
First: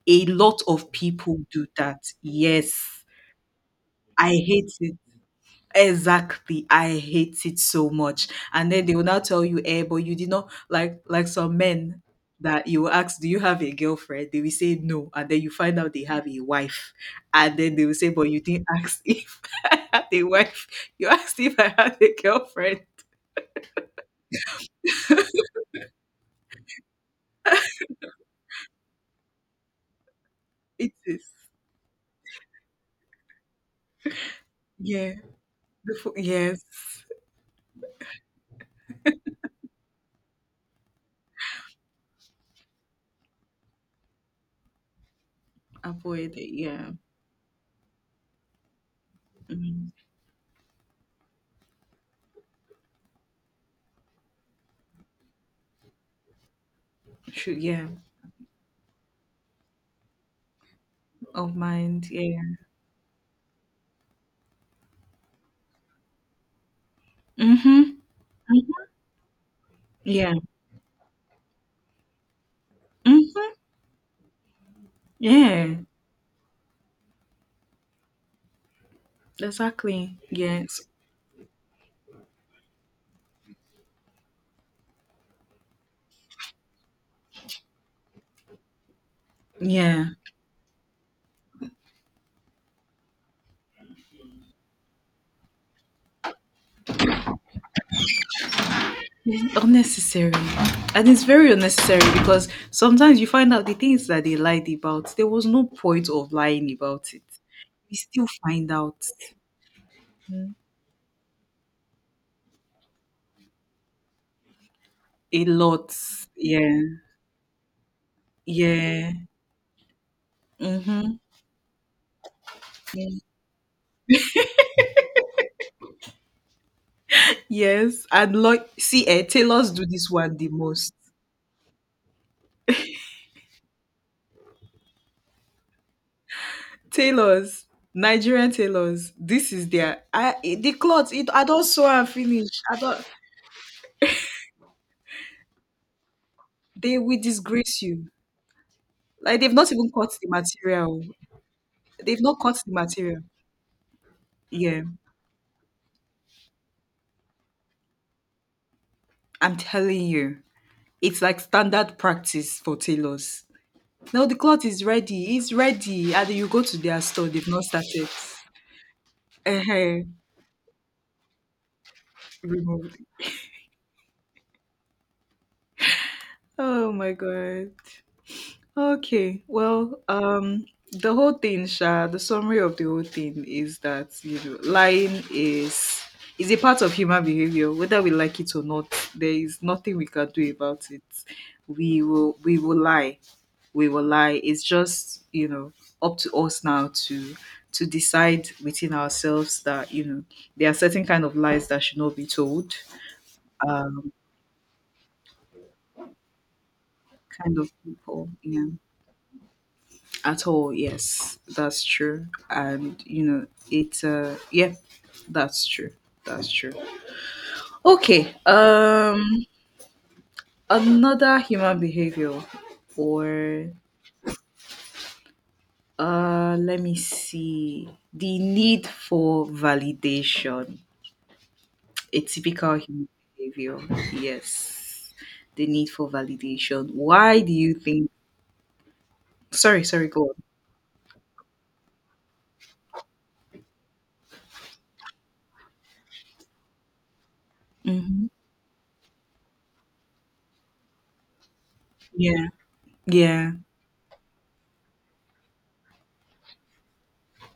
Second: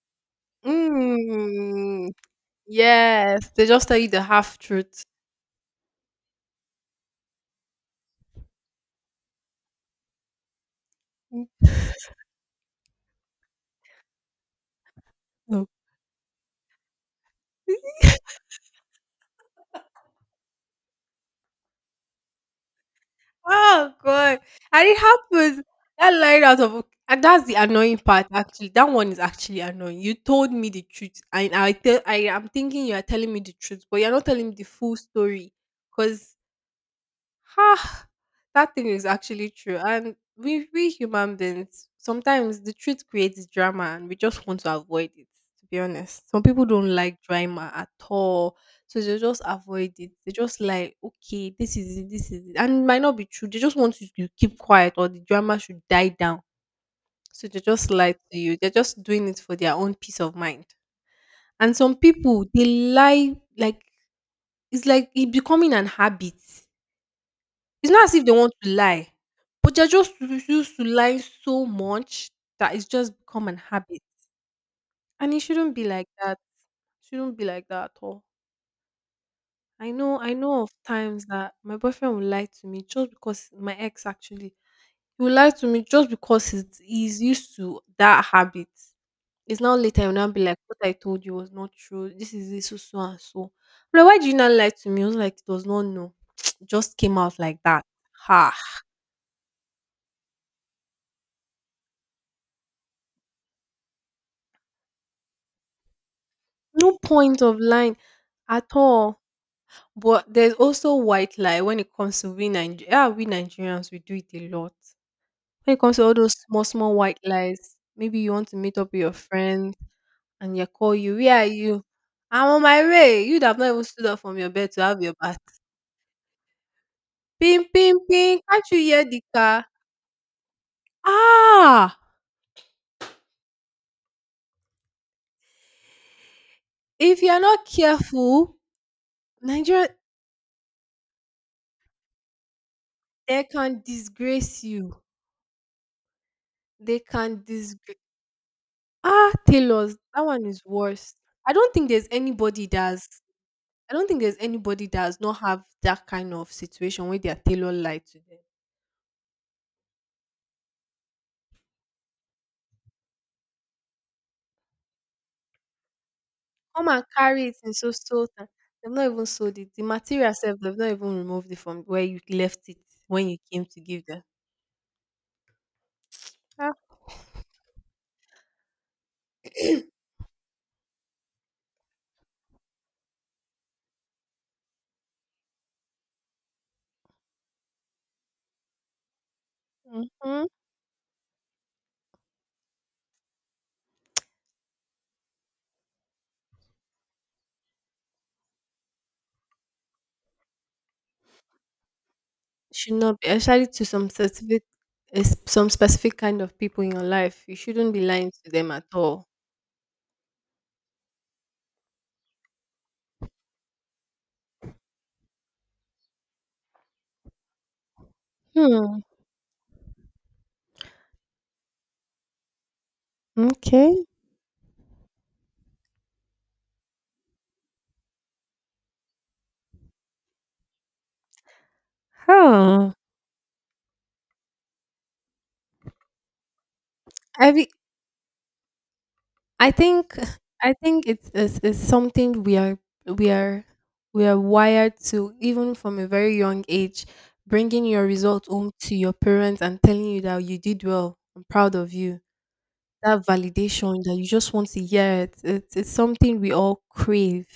S1: A lot of people do that.
S2: Mm,
S1: Yes,
S2: yes, they just tell you the
S1: I
S2: half
S1: hate it.
S2: truth.
S1: Exactly, I hate it so much. And then they will now tell you, "Eh, but you did not like
S2: Mm,
S1: some men that you will ask, do you have a girlfriend? They will say no, and then you
S2: no.
S1: find out they have a wife, and then they will say, but you didn't ask if I had a wife. You asked if I had a girlfriend."
S2: Oh God, and it happens. That line out of and that's the annoying part. Actually, that one is actually annoying. You told me the
S1: It
S2: truth,
S1: is,
S2: and I tell I am thinking you are telling me the truth, but you're not telling me the full
S1: yeah.
S2: story, because
S1: Yes,
S2: ha, that thing is actually true. And we human beings, sometimes the truth creates drama and we just want to avoid it, to be honest.
S1: avoid
S2: Some
S1: it.
S2: people
S1: Yeah.
S2: don't like drama at all. So they just
S1: Mm.
S2: avoid it. They just like, okay, this is it, this is it. And it might not be true. They just want you to keep quiet or the drama should die down. So
S1: Should
S2: they
S1: yeah.
S2: just lie to you. They're just doing it for their own peace of mind.
S1: Of
S2: And some
S1: mind. Yeah.
S2: people they lie like it's like it becoming an habit. It's
S1: Mhm.
S2: not as if they want to
S1: Mhm.
S2: lie, but they're just
S1: Yeah.
S2: used to lying so much that it's just become
S1: Mhm.
S2: an habit, and it
S1: Yeah.
S2: shouldn't be like that. Shouldn't be like that at all.
S1: Exactly.
S2: I know of
S1: Yes.
S2: times that my boyfriend will lie to me just because my ex actually, he will lie to me just because he's used to that habit. It's now later
S1: Yeah.
S2: he'll now be like, "What I told you was not true. This is this so, so and so." I'm like, "Why do you not lie to me?" He was like, "It was not known. Just came out like that." Ha!
S1: It's unnecessary. And it's very unnecessary because sometimes you find out the things that they lied about, there was no point of lying
S2: No
S1: about it.
S2: point of
S1: We
S2: line
S1: still
S2: at
S1: find out
S2: all. But there's also white lie when it comes to we Niger- ah, we Nigerians, we do it a lot.
S1: a
S2: When it
S1: lot.
S2: comes to all those small,
S1: Yeah.
S2: small white lies, maybe you want to meet up with
S1: Yeah.
S2: your friend and they call you,
S1: Mm-hmm.
S2: where are you? I'm on my way. You'd have not even stood up from your bed to have your bath. Ping, ping,
S1: Yes. And
S2: ping. Can't
S1: like
S2: you hear
S1: see
S2: the
S1: eh,
S2: car?
S1: tailors do this one the most.
S2: Ah! If you're
S1: Tailors,
S2: not
S1: Nigerian
S2: careful,
S1: tailors, this is
S2: Nigeria,
S1: their I the cloth it, I don't sew and finish I don't,
S2: they can disgrace you.
S1: they
S2: They
S1: will
S2: can
S1: disgrace
S2: disgrace
S1: you
S2: ah,
S1: like they've not even
S2: Taylor's.
S1: cut
S2: That
S1: the
S2: one is
S1: material,
S2: worse. I don't think there's
S1: they've not cut
S2: anybody
S1: the material
S2: that's I don't think there's
S1: yeah
S2: anybody that does not have that kind of situation where their tailor lied to them.
S1: I'm telling you, it's like standard practice for tailors now. The cloth is ready, it's ready, and you go to
S2: Come
S1: their
S2: and
S1: store,
S2: carry
S1: they've
S2: it
S1: not
S2: in so
S1: started.
S2: so time. They've not even sold it. The
S1: Uh-huh.
S2: material itself, they've not even removed it from where you left it
S1: Removed.
S2: when you came to give them. Ah,
S1: Oh my god. Okay, well, the whole thing, Sha, the summary of the whole thing is that lying is a part of human behavior, whether we like it or not. There is nothing we can
S2: mhm.
S1: do about it. We will lie, we will lie. It's just up to us now to decide within ourselves that there are certain kind of lies that should not be told.
S2: Should not be actually to some
S1: Um,
S2: specific some specific kind of people in your life. You
S1: kind of
S2: shouldn't be
S1: people,
S2: lying to
S1: yeah.
S2: them at all.
S1: At all, yes, that's true. And it's yeah, that's true, that's true. Okay,
S2: Hmm.
S1: another human behavior. Or
S2: Okay.
S1: let me see, the need for validation, a typical
S2: Huh.
S1: human behavior. Yes, the need for validation. Why do
S2: Every
S1: you think
S2: I
S1: sorry,
S2: think
S1: go
S2: it's something we are we are we are wired to even from a very young age, bringing
S1: on.
S2: your
S1: Hmm.
S2: result home to your parents and telling you that you did well, I'm proud of you.
S1: Yeah.
S2: That
S1: Yeah.
S2: validation that you just want to hear it, it's something we all crave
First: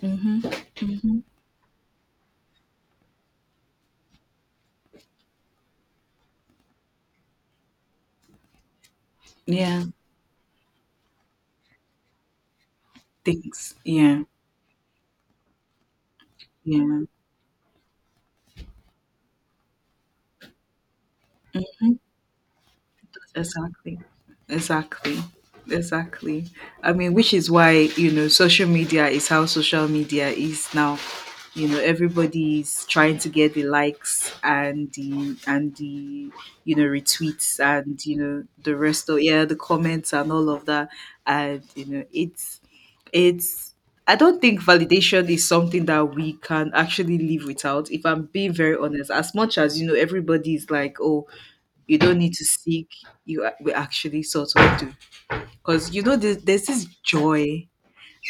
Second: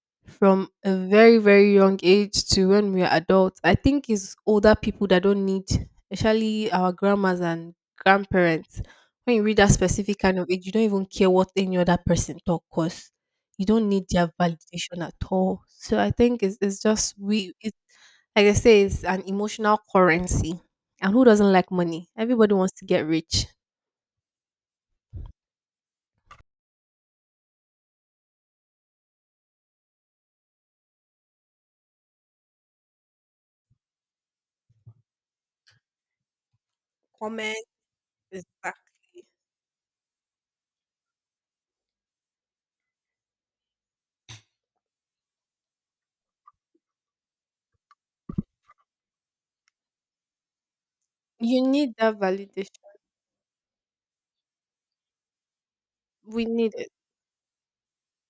S1: Hmm.
S2: from a
S1: Hmm.
S2: very very young age to when we are adults. I think it's older people that don't need, especially our grandmas and grandparents. When you reach that
S1: Yeah
S2: specific kind of age you don't even care what any other person talk, because you
S1: things.
S2: don't need
S1: Yeah.
S2: their validation at all. So I think it's
S1: Yeah,
S2: just we it's like I say, it's an emotional currency. And who doesn't like
S1: mhm,
S2: money? Everybody wants to get rich.
S1: exactly. Exactly. Exactly. I mean, which is why, social media is how social media is now. Everybody's trying to get the likes and the
S2: Comment,
S1: retweets and the rest of,
S2: exactly.
S1: yeah, the comments and all of that. And, it's I don't think validation is something that we can actually live without. If I'm being very honest, as much as everybody's like, oh,
S2: You need
S1: you
S2: that
S1: don't need to
S2: validation,
S1: seek, we actually sort of do because there's,
S2: we
S1: there's
S2: need
S1: this
S2: it.
S1: joy,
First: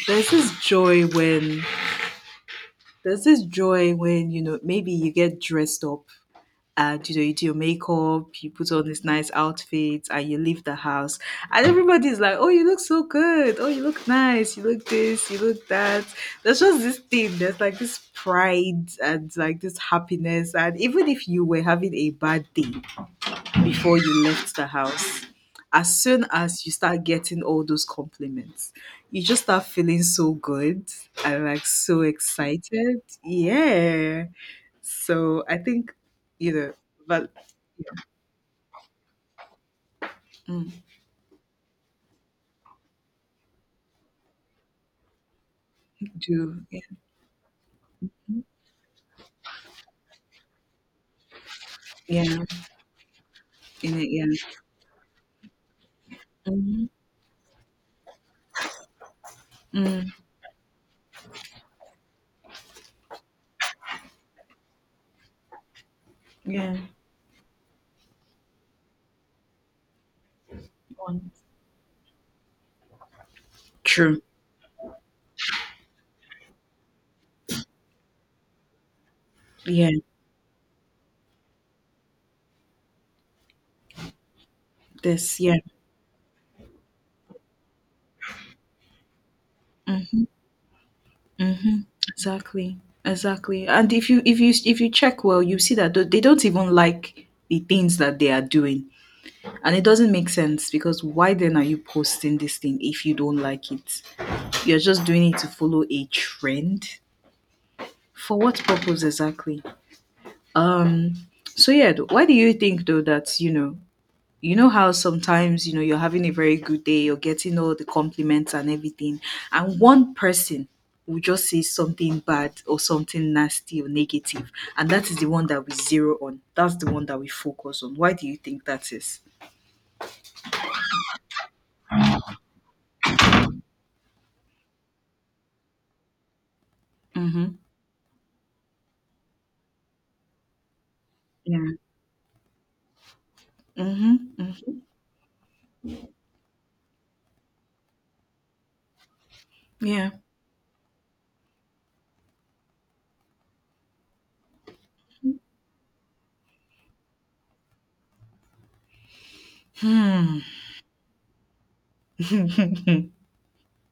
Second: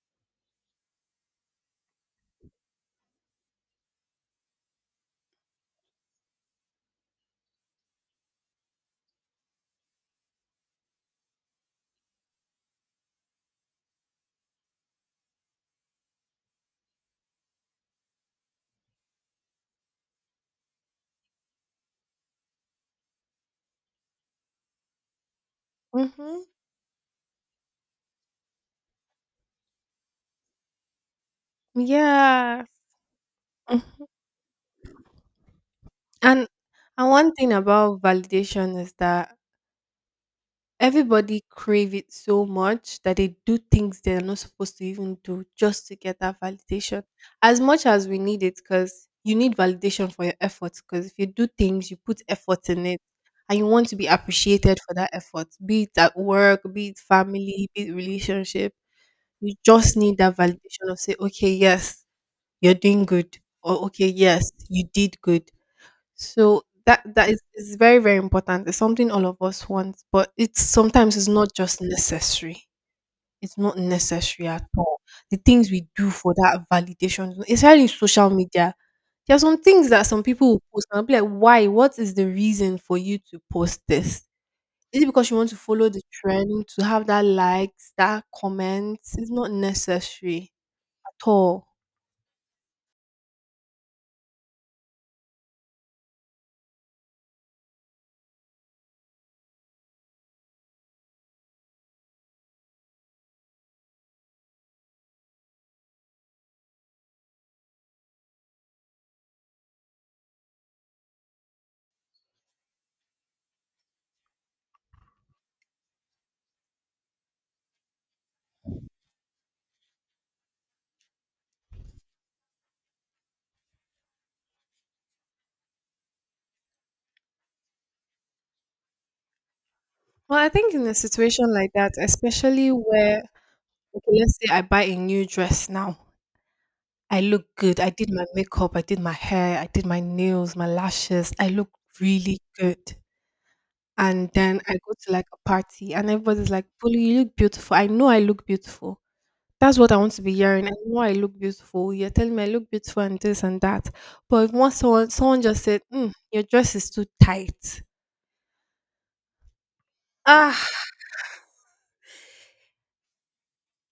S1: there's this joy when there's this joy when maybe you get dressed up and you do your makeup, you put on this nice outfit, and you leave the house, and everybody's like, oh, you look so good, oh, you look nice, you look this, you look that. There's just this thing, there's like this pride and like this happiness. And even if you were having a bad day before you left the house, as soon
S2: Hmm.
S1: as you start getting all those compliments, you just start feeling so good and like so
S2: Yeah.
S1: excited.
S2: Mhm.
S1: Yeah. So I think,
S2: And
S1: you know,
S2: and
S1: but
S2: one thing about
S1: yeah.
S2: validation is that
S1: Mm,
S2: everybody crave it so much that they do things they're not supposed to even do just to get that
S1: do, yeah,
S2: validation. As much as we need it, because you need validation for your efforts. Because if you do things, you put
S1: yeah,
S2: effort in it, and you want
S1: in
S2: to
S1: it,
S2: be
S1: yeah.
S2: appreciated for that effort, be it at work,
S1: Mhm,
S2: be it family, be it relationship. You just
S1: mm,
S2: need that validation of say, okay, yes, you're doing good, or okay, yes, you did good. So
S1: yeah,
S2: that is very, very important. It's something all of us want, but it's sometimes it's
S1: one.
S2: not just necessary. It's not
S1: True.
S2: necessary at all. The things we do for that validation, especially in social media, there are some
S1: Yeah,
S2: things that some people will post and I'll be like, why? What is the reason for you to post this? Is it because you
S1: this,
S2: want to
S1: yeah.
S2: follow the trend, to have that likes, that comments? It's not
S1: Mm-hmm.
S2: necessary at all.
S1: Mhm. Exactly, exactly. And if you if you check well, you see that they don't even like the things that they are doing, and it doesn't make sense because why then are you posting this thing if you don't like it? You're just doing it to follow a trend. For what purpose exactly? Um. So yeah, why do you think though that how sometimes you're having a very good day, you're getting all the compliments and everything, and one person will just say something bad or something nasty or negative, and that is the one that we zero on, that's the one that we focus on. Why do you think that is?
S2: Well, I think in a situation like that, especially where, okay, let's say I buy a new dress now. I
S1: Mm-hmm.
S2: look good. I did my makeup, I did my hair, I did my nails, my lashes. I
S1: Yeah.
S2: look really good.
S1: Mm-hmm.
S2: And then I
S1: Hmm.
S2: go to like a party and everybody's like, Polly, you look beautiful. I know I look beautiful. That's what I
S1: Yeah.
S2: want to be hearing. I know I look beautiful. You're telling me I look beautiful and this and that. But if once someone just said, mm, your dress is too tight.
S1: Hmm.
S2: Ah,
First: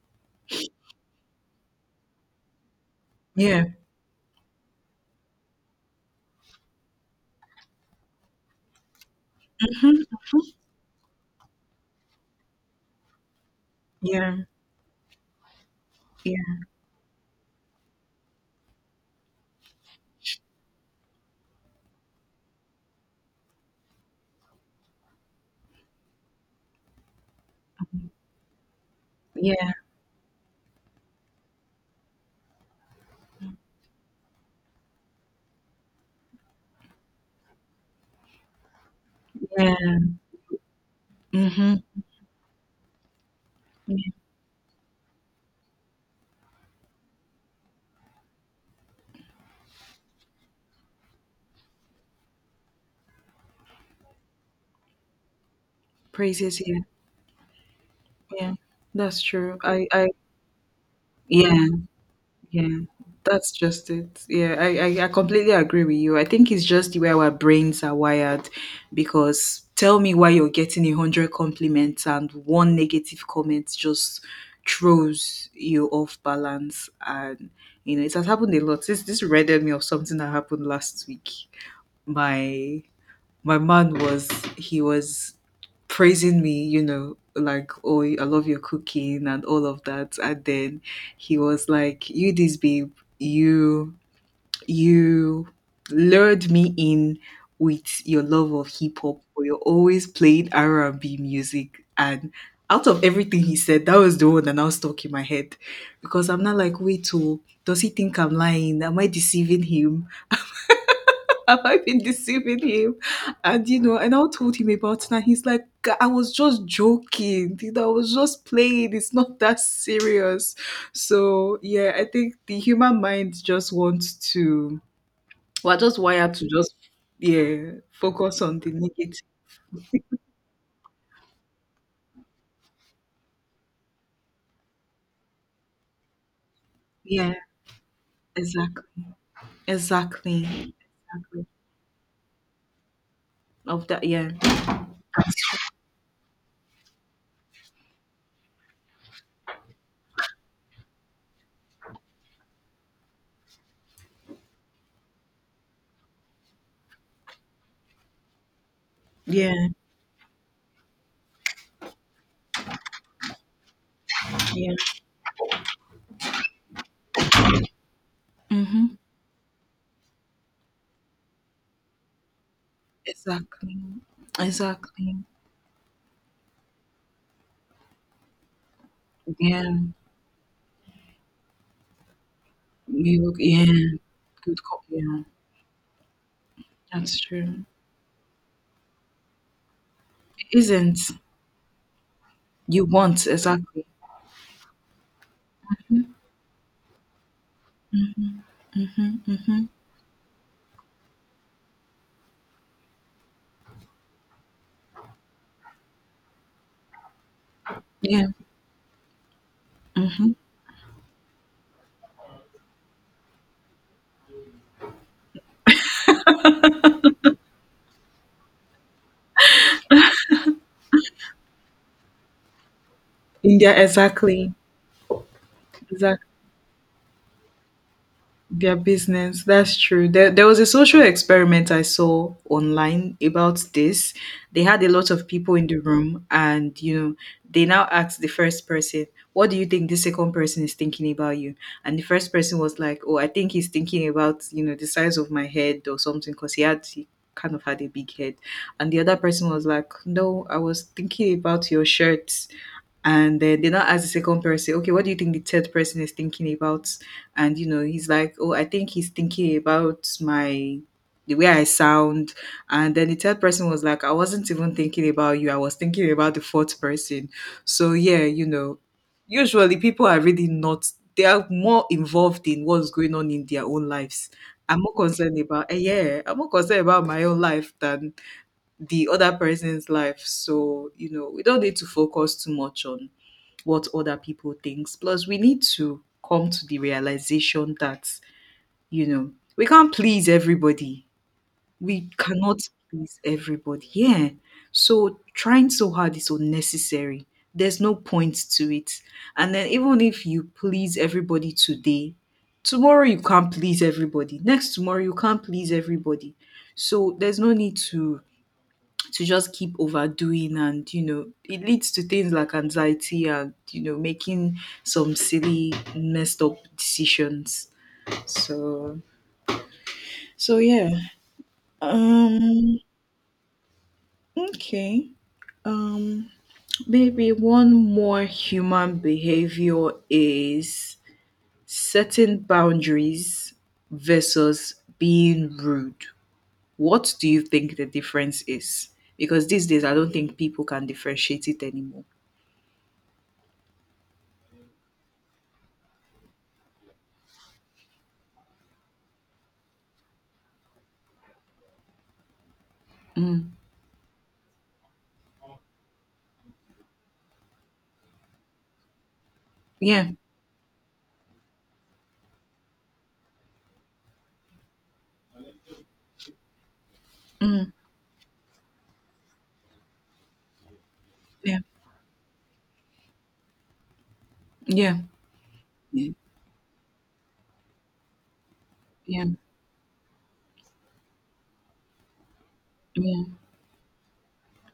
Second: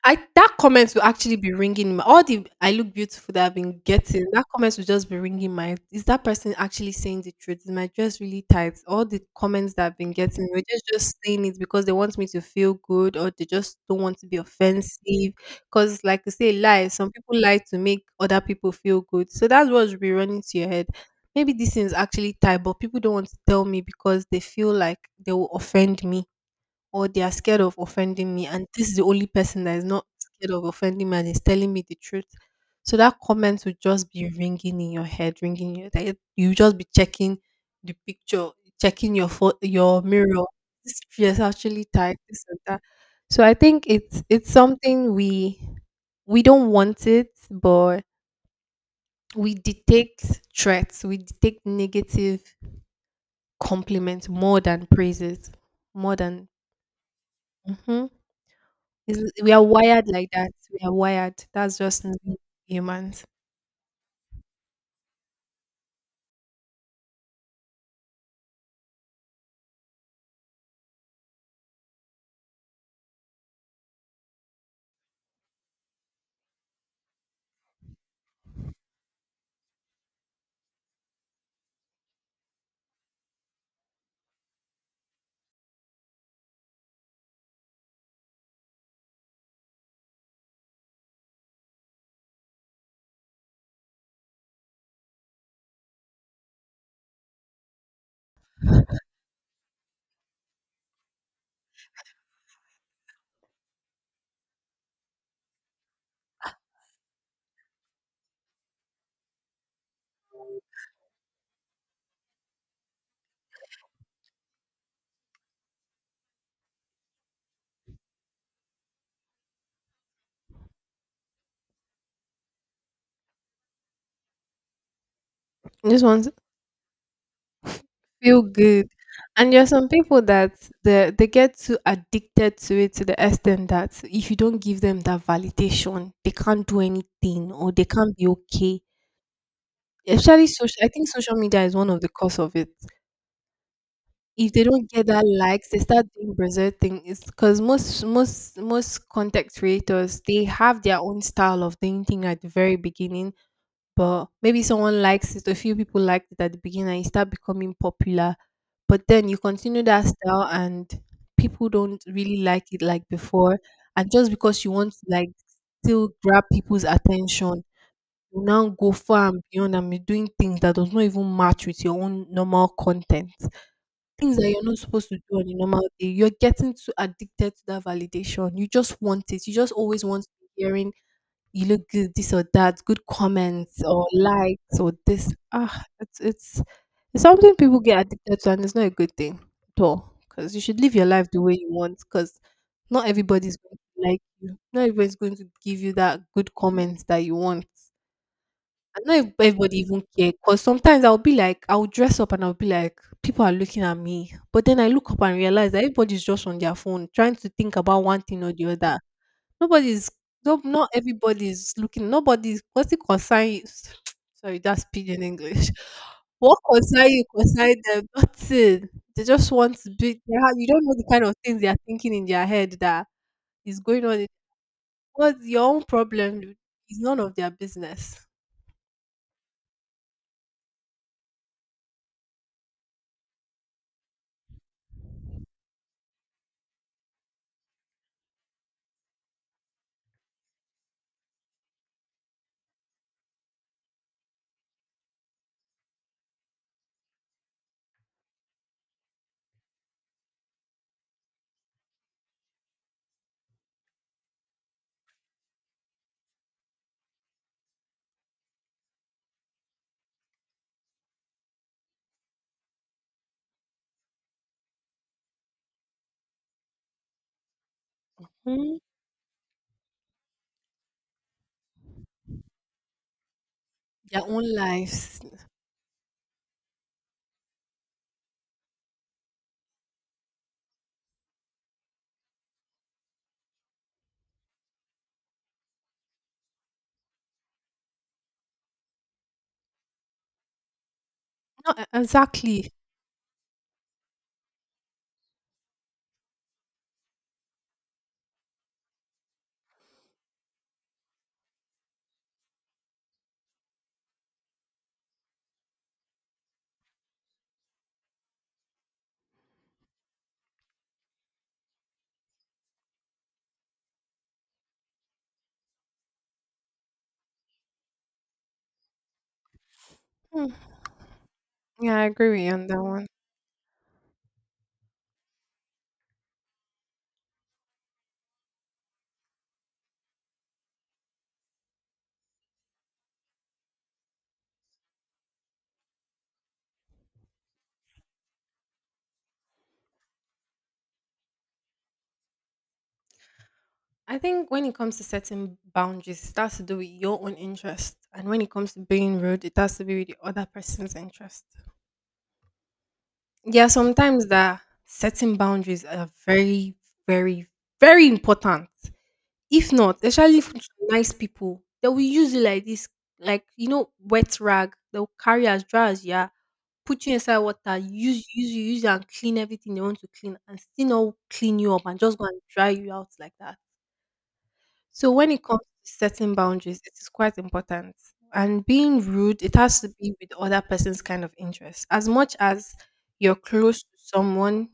S2: I that comment will actually be ringing in my all the "I look beautiful" that I've
S1: Yeah.
S2: been getting, that comment will just be ringing my "Is that person actually saying the truth? Is my dress really tight?" All the comments that I've been getting were just saying it because they want me to feel good or they just don't want to
S1: Yeah.
S2: be offensive. Cause like you say,
S1: Yeah.
S2: lie, some people lie to make other people feel good. So that's what should be running to your head. Maybe this thing is actually tight, but people don't want to tell me because they feel like they will offend me, or they are scared of offending me, and this is the only person
S1: Yeah.
S2: that is not scared of offending me and is telling me the truth. So that comment would just be ringing in your head, you just be checking the picture, checking
S1: Yeah.
S2: your mirror. This is
S1: Mm-hmm.
S2: actually tight, this and that. So I think
S1: Yeah.
S2: it's something we don't want, it but we detect threats, we detect negative compliments more than praises. More than
S1: Praises, yeah.
S2: Mhm.
S1: Yeah, that's
S2: It's, we
S1: true.
S2: are
S1: I
S2: wired like that. We are wired.
S1: yeah.
S2: That's just normal
S1: Yeah,
S2: humans.
S1: that's just it. Yeah, I completely agree with you. I think it's just the way our brains are wired because tell me why you're getting a hundred compliments and one negative comment just throws you off balance. And it has happened a lot. This reminded me of something that happened last week. My my man was, he was praising me, like, oh, I love your cooking and all of that. And then he was like, you this babe, you, you lured me in with your love of hip hop, or you're always playing R&B music. And out of everything he said, that was the one that now stuck in my head, because I'm not like, wait, oh, does he think I'm lying? Am I deceiving him? Have I been deceiving him? And and I told him about it, and he's like, I was just joking. I was just playing. It's not that serious." So yeah, I think the human mind just wants to, we're
S2: You
S1: just
S2: just want to
S1: wired to just, yeah, focus
S2: feel
S1: on the
S2: good.
S1: negative.
S2: And there are some people that they get too addicted to it, to the extent that if you don't give them that validation, they can't do
S1: Yeah,
S2: anything or they can't be okay.
S1: exactly.
S2: Especially
S1: Exactly.
S2: social, I think social media is one of the cause of it.
S1: Of that, yeah.
S2: If they don't get that likes, they start doing berserk thing. It's because most content creators, they have their own style of doing thing at the very beginning, but maybe someone likes it, a few people liked it at the beginning, and it start becoming popular. But then you
S1: Yeah,
S2: continue that style, and people don't really like it like before, and just because you
S1: yeah.
S2: want to like still grab people's attention. You now go
S1: Mm-hmm.
S2: far and beyond and be doing things that does not even match with your own normal content.
S1: Exactly.
S2: Things that you're not supposed
S1: Exactly.
S2: to do on a normal day. You're getting too addicted to that validation. You just want it. You
S1: Yeah.
S2: just always want to be hearing you look good, this or that, good
S1: You look, yeah.
S2: comments or
S1: Good
S2: likes
S1: cop,
S2: or
S1: yeah.
S2: this. Ah, it's
S1: That's
S2: it's something
S1: true.
S2: people get addicted to, and it's not a good thing at all. Because
S1: It
S2: you should live
S1: isn't.
S2: your life the way you want. Because
S1: You
S2: not
S1: want,
S2: everybody's going
S1: exactly.
S2: to like you. Not everybody's going to give you that good comments that you want. And not
S1: Mhm,
S2: if
S1: mhm.
S2: everybody even care, because sometimes I'll be like, I'll dress up and I'll be like, people are looking at me. But then I look up and realize that everybody's just on their phone trying to think about one
S1: Yeah.
S2: thing or the other. Nobody's,
S1: Hmm.
S2: no, not everybody's looking, nobody's, what's it concern you? Sorry, that's pidgin English. What concern you concern them? Nothing. They just want to be, you don't know the kind of things they are thinking in their head that
S1: India,
S2: is going on.
S1: exactly.
S2: What's your own
S1: Exactly.
S2: problem? It's none of their business.
S1: Their business, that's true. There was a social experiment I saw online about this. They had a lot of people in the room, and they now asked the first person, what do you think the second person is thinking about you? And the first person was like, oh, I think he's thinking about the size of my head or something, because he kind of had a big head. And the other person was like, no, I was thinking about your shirt. And then they now ask the second person, okay, what do you think the third person is thinking about? And he's like, oh, I think he's thinking about my, the way I sound. And then the third person was like, I wasn't even thinking about you. I was thinking about the fourth person. So yeah,
S2: Hmm?
S1: usually people are really not, they are more involved in what's going on in their own
S2: Their
S1: lives.
S2: own
S1: I'm more
S2: lives.
S1: concerned about eh, yeah, I'm more concerned about my own life than the other person's life. So, we don't need to focus too much on what other people thinks. Plus, we need to come to the realization that, you know, we can't please everybody.
S2: No,
S1: We cannot
S2: exactly.
S1: please everybody. Yeah. So trying so hard is unnecessary. There's no point to it. And then even if you please everybody today, tomorrow you can't please everybody. Next tomorrow you can't please everybody. So there's no need to just keep overdoing, and it leads to things like anxiety, and making some silly messed up decisions. So
S2: Hmm.
S1: so yeah,
S2: Yeah, I agree with you on
S1: um
S2: that one.
S1: okay, um maybe one more human behavior is setting boundaries versus being rude. What do you think the difference is? Because these days I don't think people can differentiate it anymore.
S2: I think when it comes to setting boundaries, it has to do with your own interest. And when it comes to being rude, it has to be with the other person's interest.
S1: Mm.
S2: Yeah, sometimes that setting boundaries are very, very important. If not,
S1: Yeah.
S2: especially if it's nice people, they will use it like this, like you know, wet rag. They'll carry as dry as you are, put you inside
S1: Mm,
S2: water, use you and clean everything they want to clean, and still not
S1: yeah,
S2: clean you up and just go and dry you out like that.
S1: yeah,
S2: So when it comes to
S1: yeah,
S2: setting boundaries, it is quite important. And being
S1: yeah,
S2: rude, it has to be with other person's kind of interest. As much as
S1: yeah,
S2: you're close to someone,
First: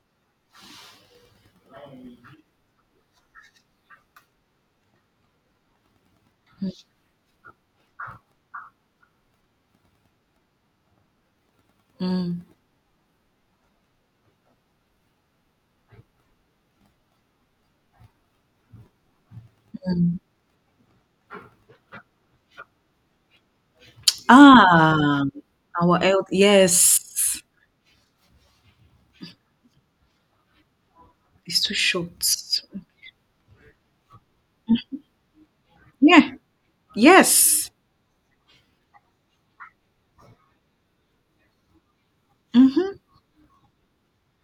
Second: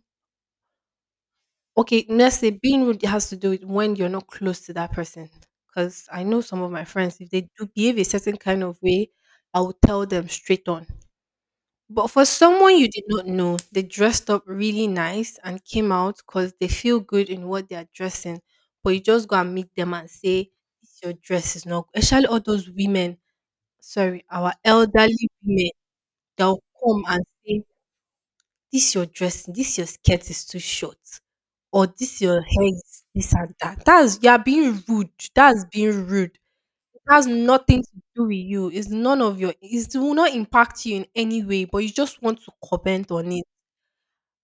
S2: okay, let's say being rude has to do with when you're not close to that person. Because I know some of my friends, if they do behave a certain kind of way, I will tell them straight on. But for
S1: mm,
S2: someone you did not know, they dressed up really nice and came out because they feel good in what they are dressing. But you just go and meet them and
S1: mm.
S2: say, "This your dress is not." Especially all those women, sorry, our
S1: Ah,
S2: elderly women,
S1: our health,
S2: they'll come and
S1: yes,
S2: say, "This your dressing, this your skirt is too short,"
S1: it's too
S2: or "This
S1: short.
S2: your hair is this and that." That's you are being rude. That's being
S1: Yeah,
S2: rude. It has
S1: yes.
S2: nothing to do with you. It's none of your, it's, it will not impact you in any way, but you just want to
S1: Mm-hmm,
S2: comment on it.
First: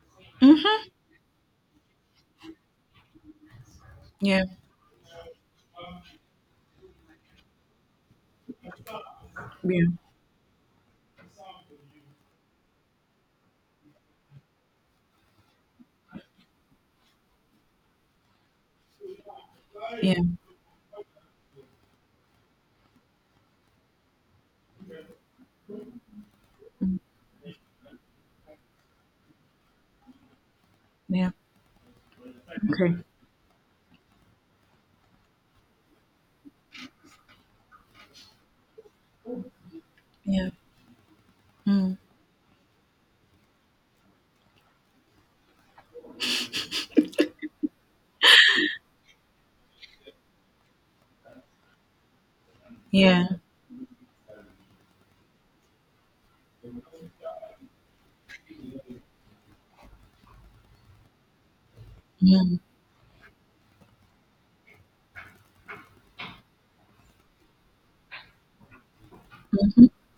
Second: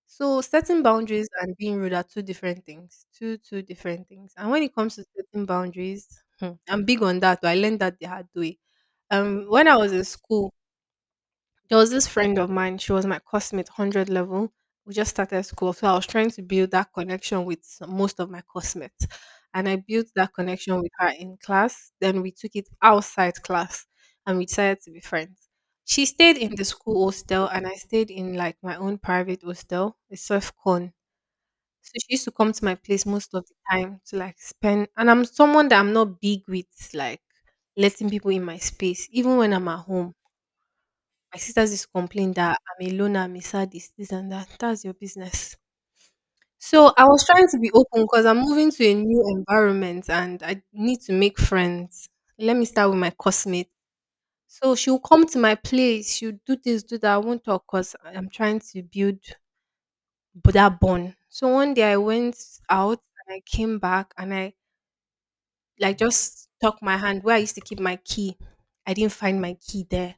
S2: So setting
S1: mm-hmm.
S2: boundaries and being rude are two different things. Two different things.
S1: Yeah,
S2: And when it comes to setting boundaries, hmm, I'm big on that. But I learned that the hard way. When I
S1: yeah,
S2: was in school, there was this friend of mine, she was my classmate, 100 level. We just started school. So I was trying to build that connection with most of my classmates. And I built
S1: yeah,
S2: that connection with her in class. Then we took it outside class, and we decided to be friends. She stayed in the school hostel and I stayed in like my own private hostel, a surf con.
S1: yeah.
S2: So she used to come to my
S1: Okay,
S2: place most of the time to like spend. And I'm someone that I'm not big with like letting people in my space, even when I'm at home.
S1: yeah,
S2: My sisters used to
S1: mm,
S2: complain that I'm a loner, I'm a sadist, this, and that. That's your business. So I was trying to be open because I'm moving to a new environment and I need to make friends. Let me start with my
S1: yeah,
S2: classmate. So she'll come to my place, she'll do this, do that. I won't talk because I'm trying to build that bond. So one day I went
S1: mm,
S2: out, and I came back and I like just tucked my hand where I used to keep my key. I didn't find my key there.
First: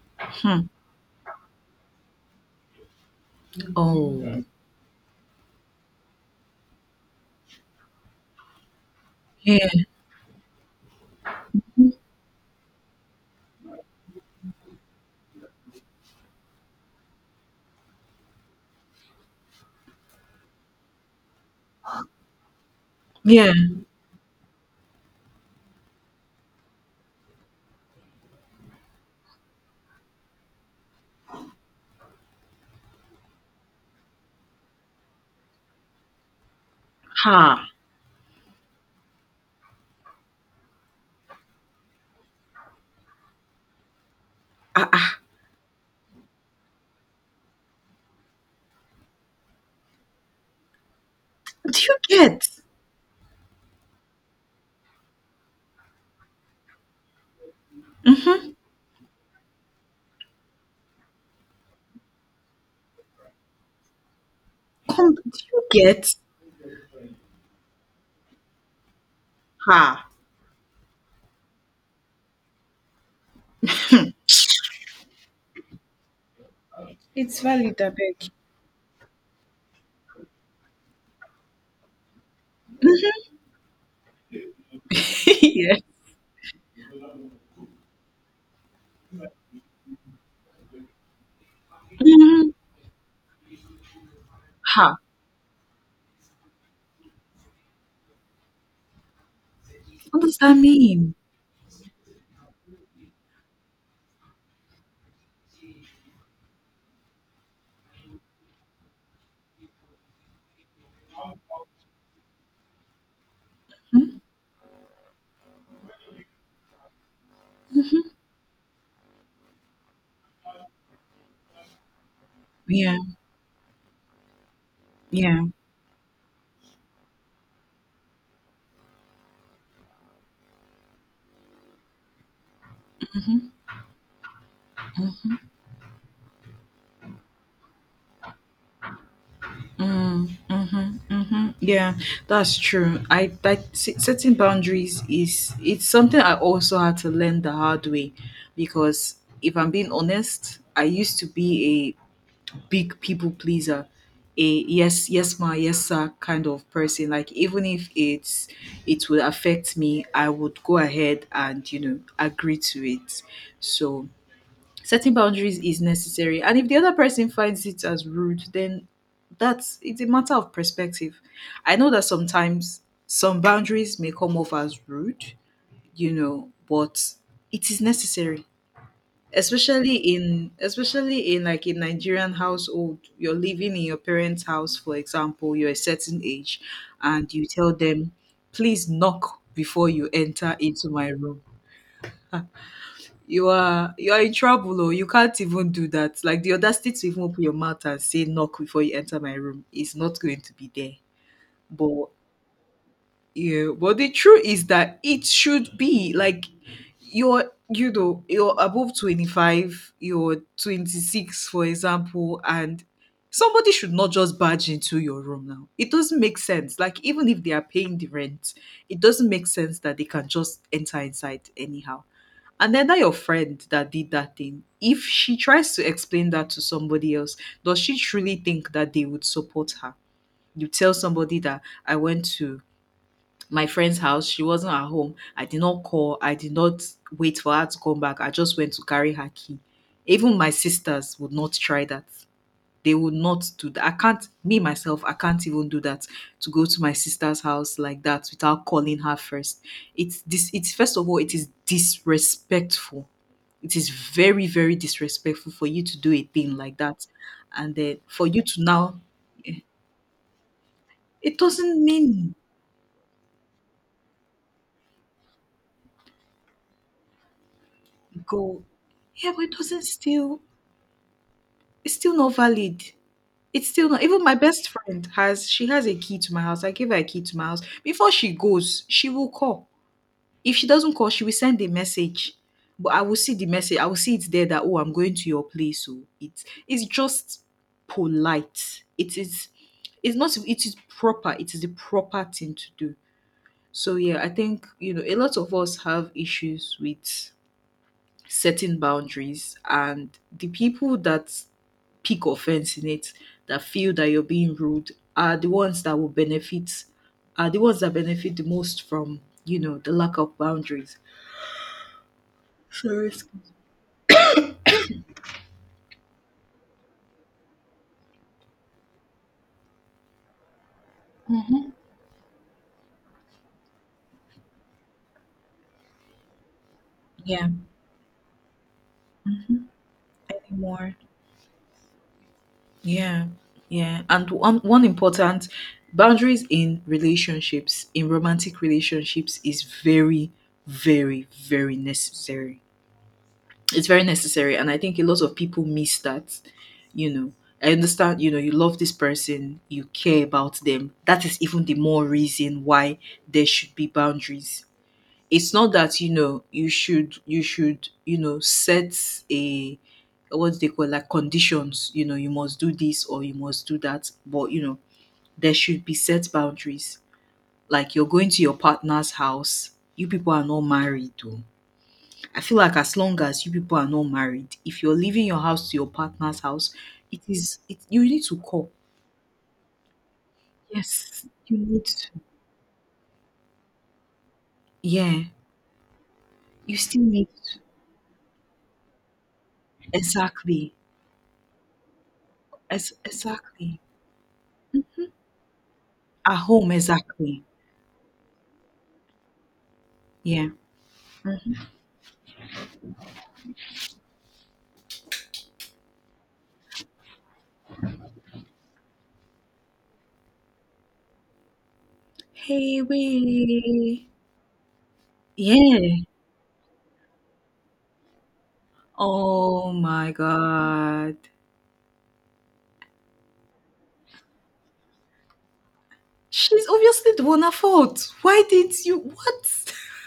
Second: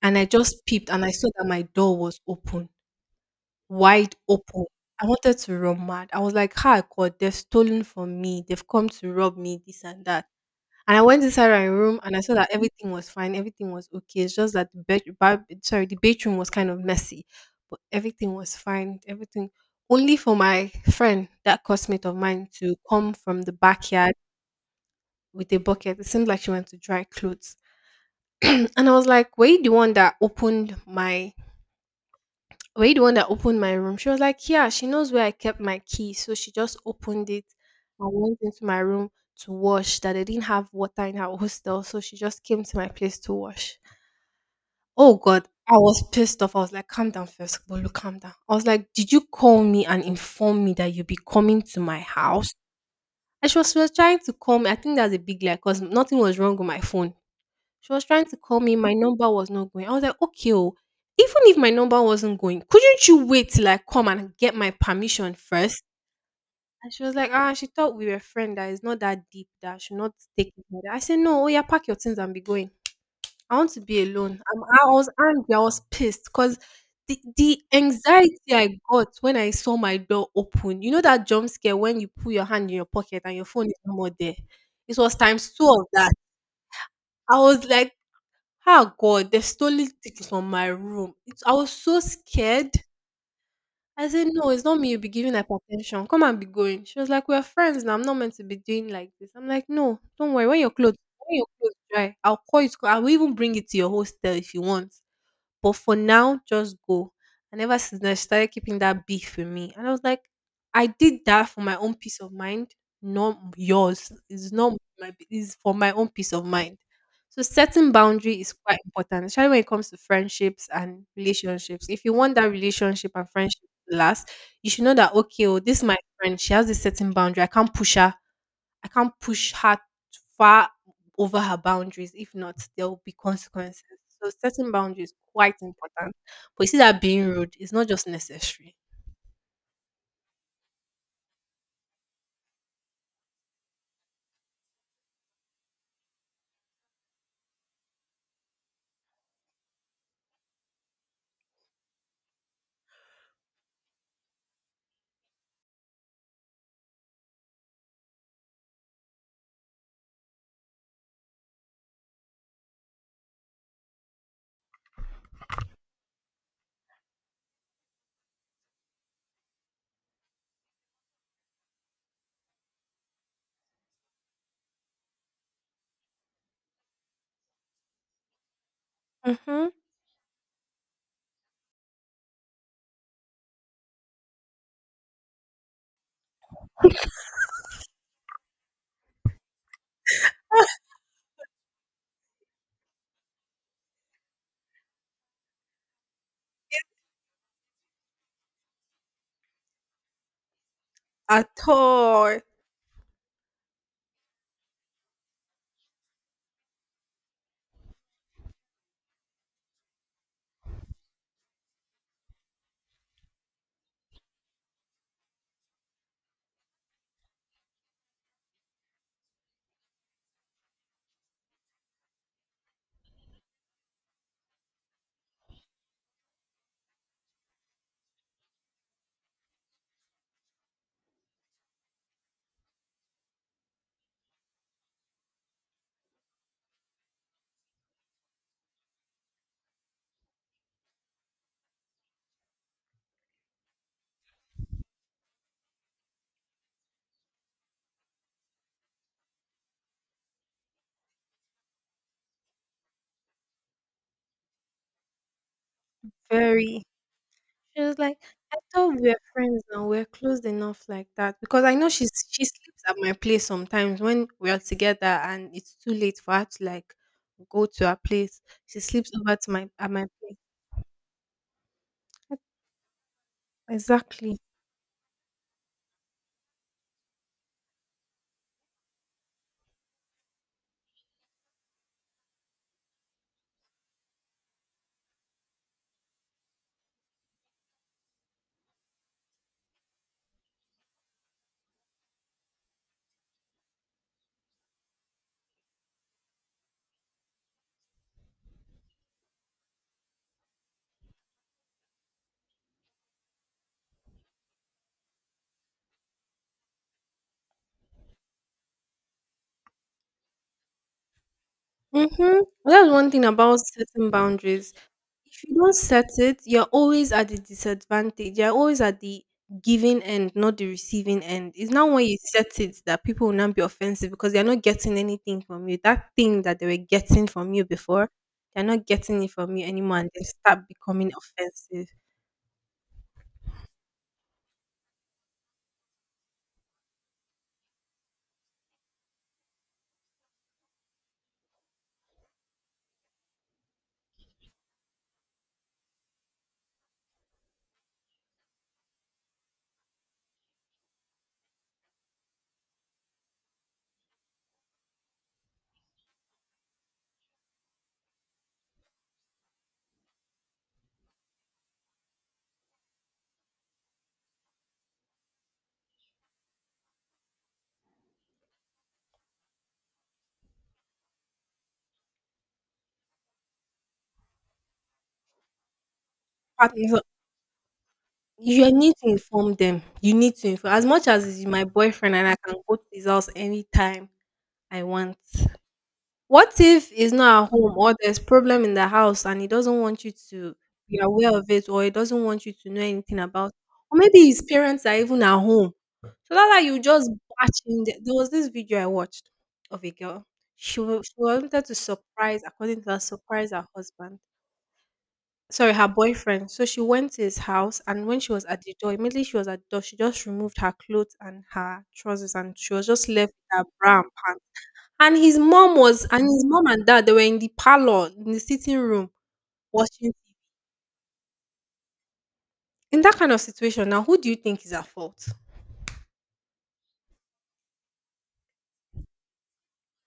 S2: And I
S1: hmm.
S2: just peeped and I saw that my door was open. Wide
S1: Oh,
S2: open. I wanted to run mad. I was like, "Hi, God, they've stolen from me. They've come to rob me,
S1: yeah,
S2: this and that." And I went inside my room and I saw that everything was fine. Everything was okay. It's just that sorry, the bedroom was kind of messy, but everything was fine. Everything, only for my friend, that classmate of mine, to come from
S1: yeah.
S2: the backyard with a bucket. It seemed like she went to dry clothes. And I was like, were you the one that opened my room?" She was like, yeah, she knows where I kept my key. So she just opened
S1: Ha,
S2: it and went into my room to wash, that they didn't have water in our hostel. So she just came to my place to wash.
S1: ah,
S2: Oh
S1: ah.
S2: God, I was pissed off. I was like, calm down first, Bolu, calm down. I was like, did you call me and inform me that you'll be coming
S1: Do
S2: to
S1: you
S2: my
S1: get?
S2: house? And she was trying to call me. I think that's a big lie because nothing was wrong with my phone. She was trying to
S1: Mm-hmm.
S2: call me, my number was not going. I was like, "Okay oh, even if my number wasn't going, couldn't you wait till I come and get my
S1: Come,
S2: permission
S1: do you
S2: first?"
S1: get?
S2: And she was like, "Ah, she thought we were friend that is not that deep that I should
S1: Ha.
S2: not take it like that." I said, "No, oh yeah, pack your things and be going. I want to be alone." I was angry, I was pissed because
S1: It's
S2: the
S1: valid, I beg.
S2: anxiety I got when I saw my door open, you know that jump scare when you put your hand in your pocket and your phone is no more there. It was times two
S1: yeah.
S2: of that. I was like, ah God, they stole things from my room. It's, I was so
S1: Mm-hmm.
S2: scared. I said, "No, it's not me
S1: Ha.
S2: you'll be giving hypertension. Come and be going." She was like, "We're friends now. I'm not meant to be doing like this." I'm like, "No,
S1: What
S2: don't
S1: does
S2: worry.
S1: that
S2: When your clothes
S1: mean?
S2: dry, I'll call you. I will even bring it to your hostel if you want. But for now, just go." And ever since then, she started keeping that beef with me. And I was like, I did that for my own peace of mind, not yours.
S1: Hmm?
S2: It's not my, it's for my own peace of mind. So setting boundary is quite important, especially when it comes to friendships and relationships. If you want that
S1: Yeah,
S2: relationship and friendship to last, you should know that
S1: yeah,
S2: okay, oh, this is my friend. She has this certain boundary. I can't push her far over her boundaries. If not, there will be consequences. So setting boundaries is quite important. But you see that being rude is not just necessary.
S1: hmm, yeah. That's true. I that setting boundaries is, it's something I also had to learn the hard way, because if I'm being honest, I used to be a big people pleaser, a yes yes ma yes sir kind of person. Like even if it's, it would affect me, I would go ahead and agree to it. So setting boundaries is necessary, and if the other person finds it as rude, then that's it's a matter of perspective. I know that sometimes some boundaries may come off as rude, you know, but it is necessary.
S2: Mm-hmm.
S1: Especially in like a Nigerian household, you're living in your parents house, for example, you're a certain age and you tell them, please knock before you enter into my room. You are in trouble. Oh, you can't even do that. Like, the audacity to even open your mouth and say knock before you enter my room is not going to be there.
S2: At
S1: But
S2: all.
S1: yeah, but the truth is that it should be like, you know, you're above 25, you're 26, for example, and somebody should not just barge into your room now. It doesn't make sense. Like, even if they are paying the rent, it doesn't make sense that they can just enter inside anyhow. And then that your friend that did that thing, if she tries to explain that to somebody else, does she truly think that they would support her? You tell somebody that I went to my friend's house. She wasn't at home. I did not call. I did not wait for her to come back. I just went to carry her key. Even my sisters would not try that. They would not do that. I can't, me myself, I can't even do that to go to my sister's house like that without calling her first. It's this, it's first of all, it is disrespectful. It is very, very disrespectful for you to do a thing like
S2: Very.
S1: that. And
S2: She was
S1: then
S2: like,
S1: for you to
S2: I thought
S1: now,
S2: we were friends now. We're close enough like
S1: it
S2: that because I
S1: doesn't
S2: know she's,
S1: mean,
S2: she sleeps at my place sometimes when we are together and it's too late for her to like go to her place.
S1: go,
S2: She sleeps
S1: yeah,
S2: over
S1: but
S2: to
S1: it
S2: my
S1: doesn't
S2: at my place.
S1: still, it's still not valid. It's still not even my
S2: Exactly.
S1: best friend has she has a key to my house. I gave her a key to my house. Before she goes, she will call. If she doesn't call, she will send a message. But I will see the message. I will see it there that, oh, I'm going to your place. So it's just polite. It's not it is proper. It is the proper thing to do. So yeah, I think, you know, a lot of us have issues with setting boundaries, and the people that peak offense in it, that feel that you're being rude, are the ones that will benefit, are the ones that benefit the most from, you know, the lack of boundaries.
S2: Mhm. Well, that's
S1: Sorry,
S2: one thing
S1: excuse-,
S2: about setting boundaries. If you don't set it, you're always at the disadvantage. You're always at the giving end, not the receiving end. It's not when you set it that people will not be offensive because they're not getting anything from you. That thing that they were getting
S1: yeah,
S2: from you before, they're not getting it from you anymore, and they start
S1: anymore,
S2: becoming offensive.
S1: yeah. Yeah, and one important, boundaries in relationships, in romantic relationships, is very, very, very necessary. It's very necessary, and I think a lot of people miss that, you know. I understand, you know, you love this person, you care about them, that is even the more reason why there should be boundaries. It's not that, you know, you should, you know, set a, what do they call, like, conditions, you know, you must do this or you must do that, but, you know, there should be set boundaries. Like, you're going to your partner's house, you people are not married though. I feel like as long as you people are not married, if you're leaving your house to your partner's house,
S2: Partners,
S1: it, you need to call.
S2: you need to inform them. You need to inform. As much as
S1: Yes,
S2: he's
S1: you
S2: my
S1: need to.
S2: boyfriend and I can go to his house anytime I want.
S1: Yeah,
S2: What
S1: you
S2: if
S1: still
S2: he's
S1: need
S2: not at
S1: to.
S2: home or there's problem in the house and he doesn't want you to
S1: Exactly.
S2: be aware of it or he doesn't want you to know
S1: As
S2: anything about,
S1: exactly.
S2: or maybe his parents are even at home. So
S1: At
S2: that's why
S1: home,
S2: you just
S1: exactly.
S2: batch in the, there was this video I watched of a girl.
S1: Yeah.
S2: She wanted to surprise, according to her, surprise her husband. Sorry, her boyfriend. So she went to his house, and when she was at the door, immediately she was at the door, she just removed her clothes and her trousers, and she
S1: Hey,
S2: was just left with her bra
S1: we.
S2: and pants.
S1: Yeah.
S2: And his mom and dad, they were in the parlor, in the sitting room
S1: Oh
S2: watching
S1: my
S2: TV.
S1: God.
S2: In that kind of situation, now who do you think is at fault?
S1: She's obviously the one at fault. Why did you? What?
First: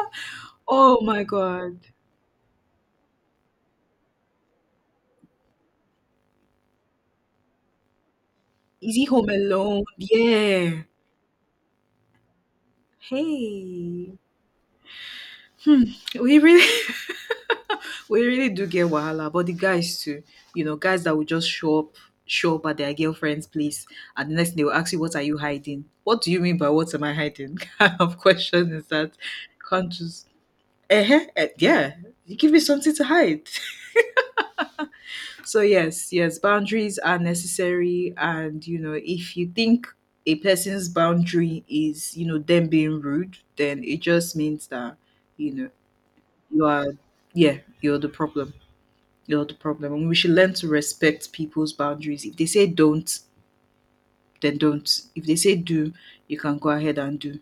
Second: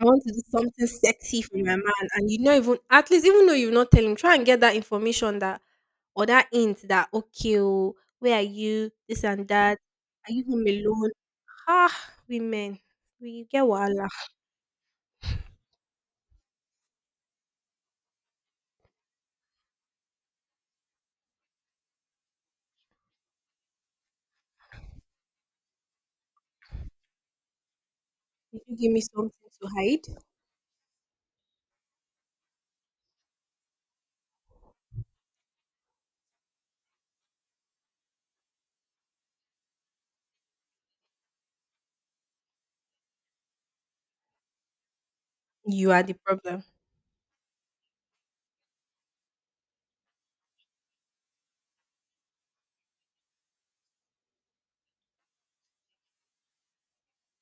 S2: I want to do something
S1: Oh my
S2: sexy for my
S1: God.
S2: man, and you not even at least even though you not tell him, try and get that information that or that hint that okay, oh, where are you?
S1: Is he
S2: This
S1: home
S2: and that.
S1: alone?
S2: Are you home
S1: Yeah.
S2: alone? Ah, women, we get wahala.
S1: Hey. Hmm, we really we really do get wahala, but the guys too, you know, guys that will just show up at their girlfriend's place, and the next thing they will ask you, what are you hiding? What do you mean by what am I hiding? kind of
S2: If
S1: question
S2: you
S1: is
S2: give me
S1: that,
S2: something to
S1: can't
S2: hide,
S1: just, eh, eh, yeah. You give me something to hide. So yes, yes, boundaries are necessary, and you know, if you think a person's boundary is, you know, them being rude, then it just means that, you know,
S2: you are the problem.
S1: you are, yeah, you're the problem. You're the problem. And we should learn to respect people's boundaries. If they say don't, then don't. If they say do, you can go ahead and do.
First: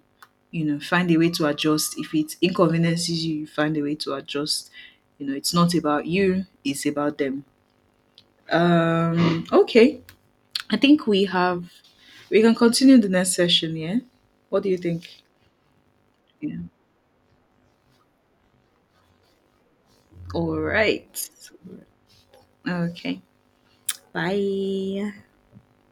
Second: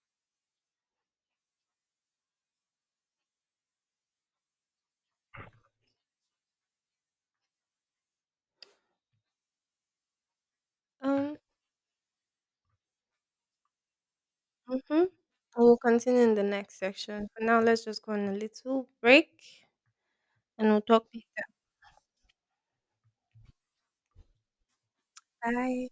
S1: You know, find a way to adjust. If it inconveniences you, you find a way to adjust. You know, it's not about you, it's about them. Okay. I think we
S2: Um,
S1: have we can continue the next session, yeah? What do you think?
S2: Mhm. We'll continue in the
S1: Yeah.
S2: next section. For now, let's just go on a little break
S1: All
S2: and we'll talk
S1: right.
S2: later.
S1: Okay. Bye.
S2: Bye.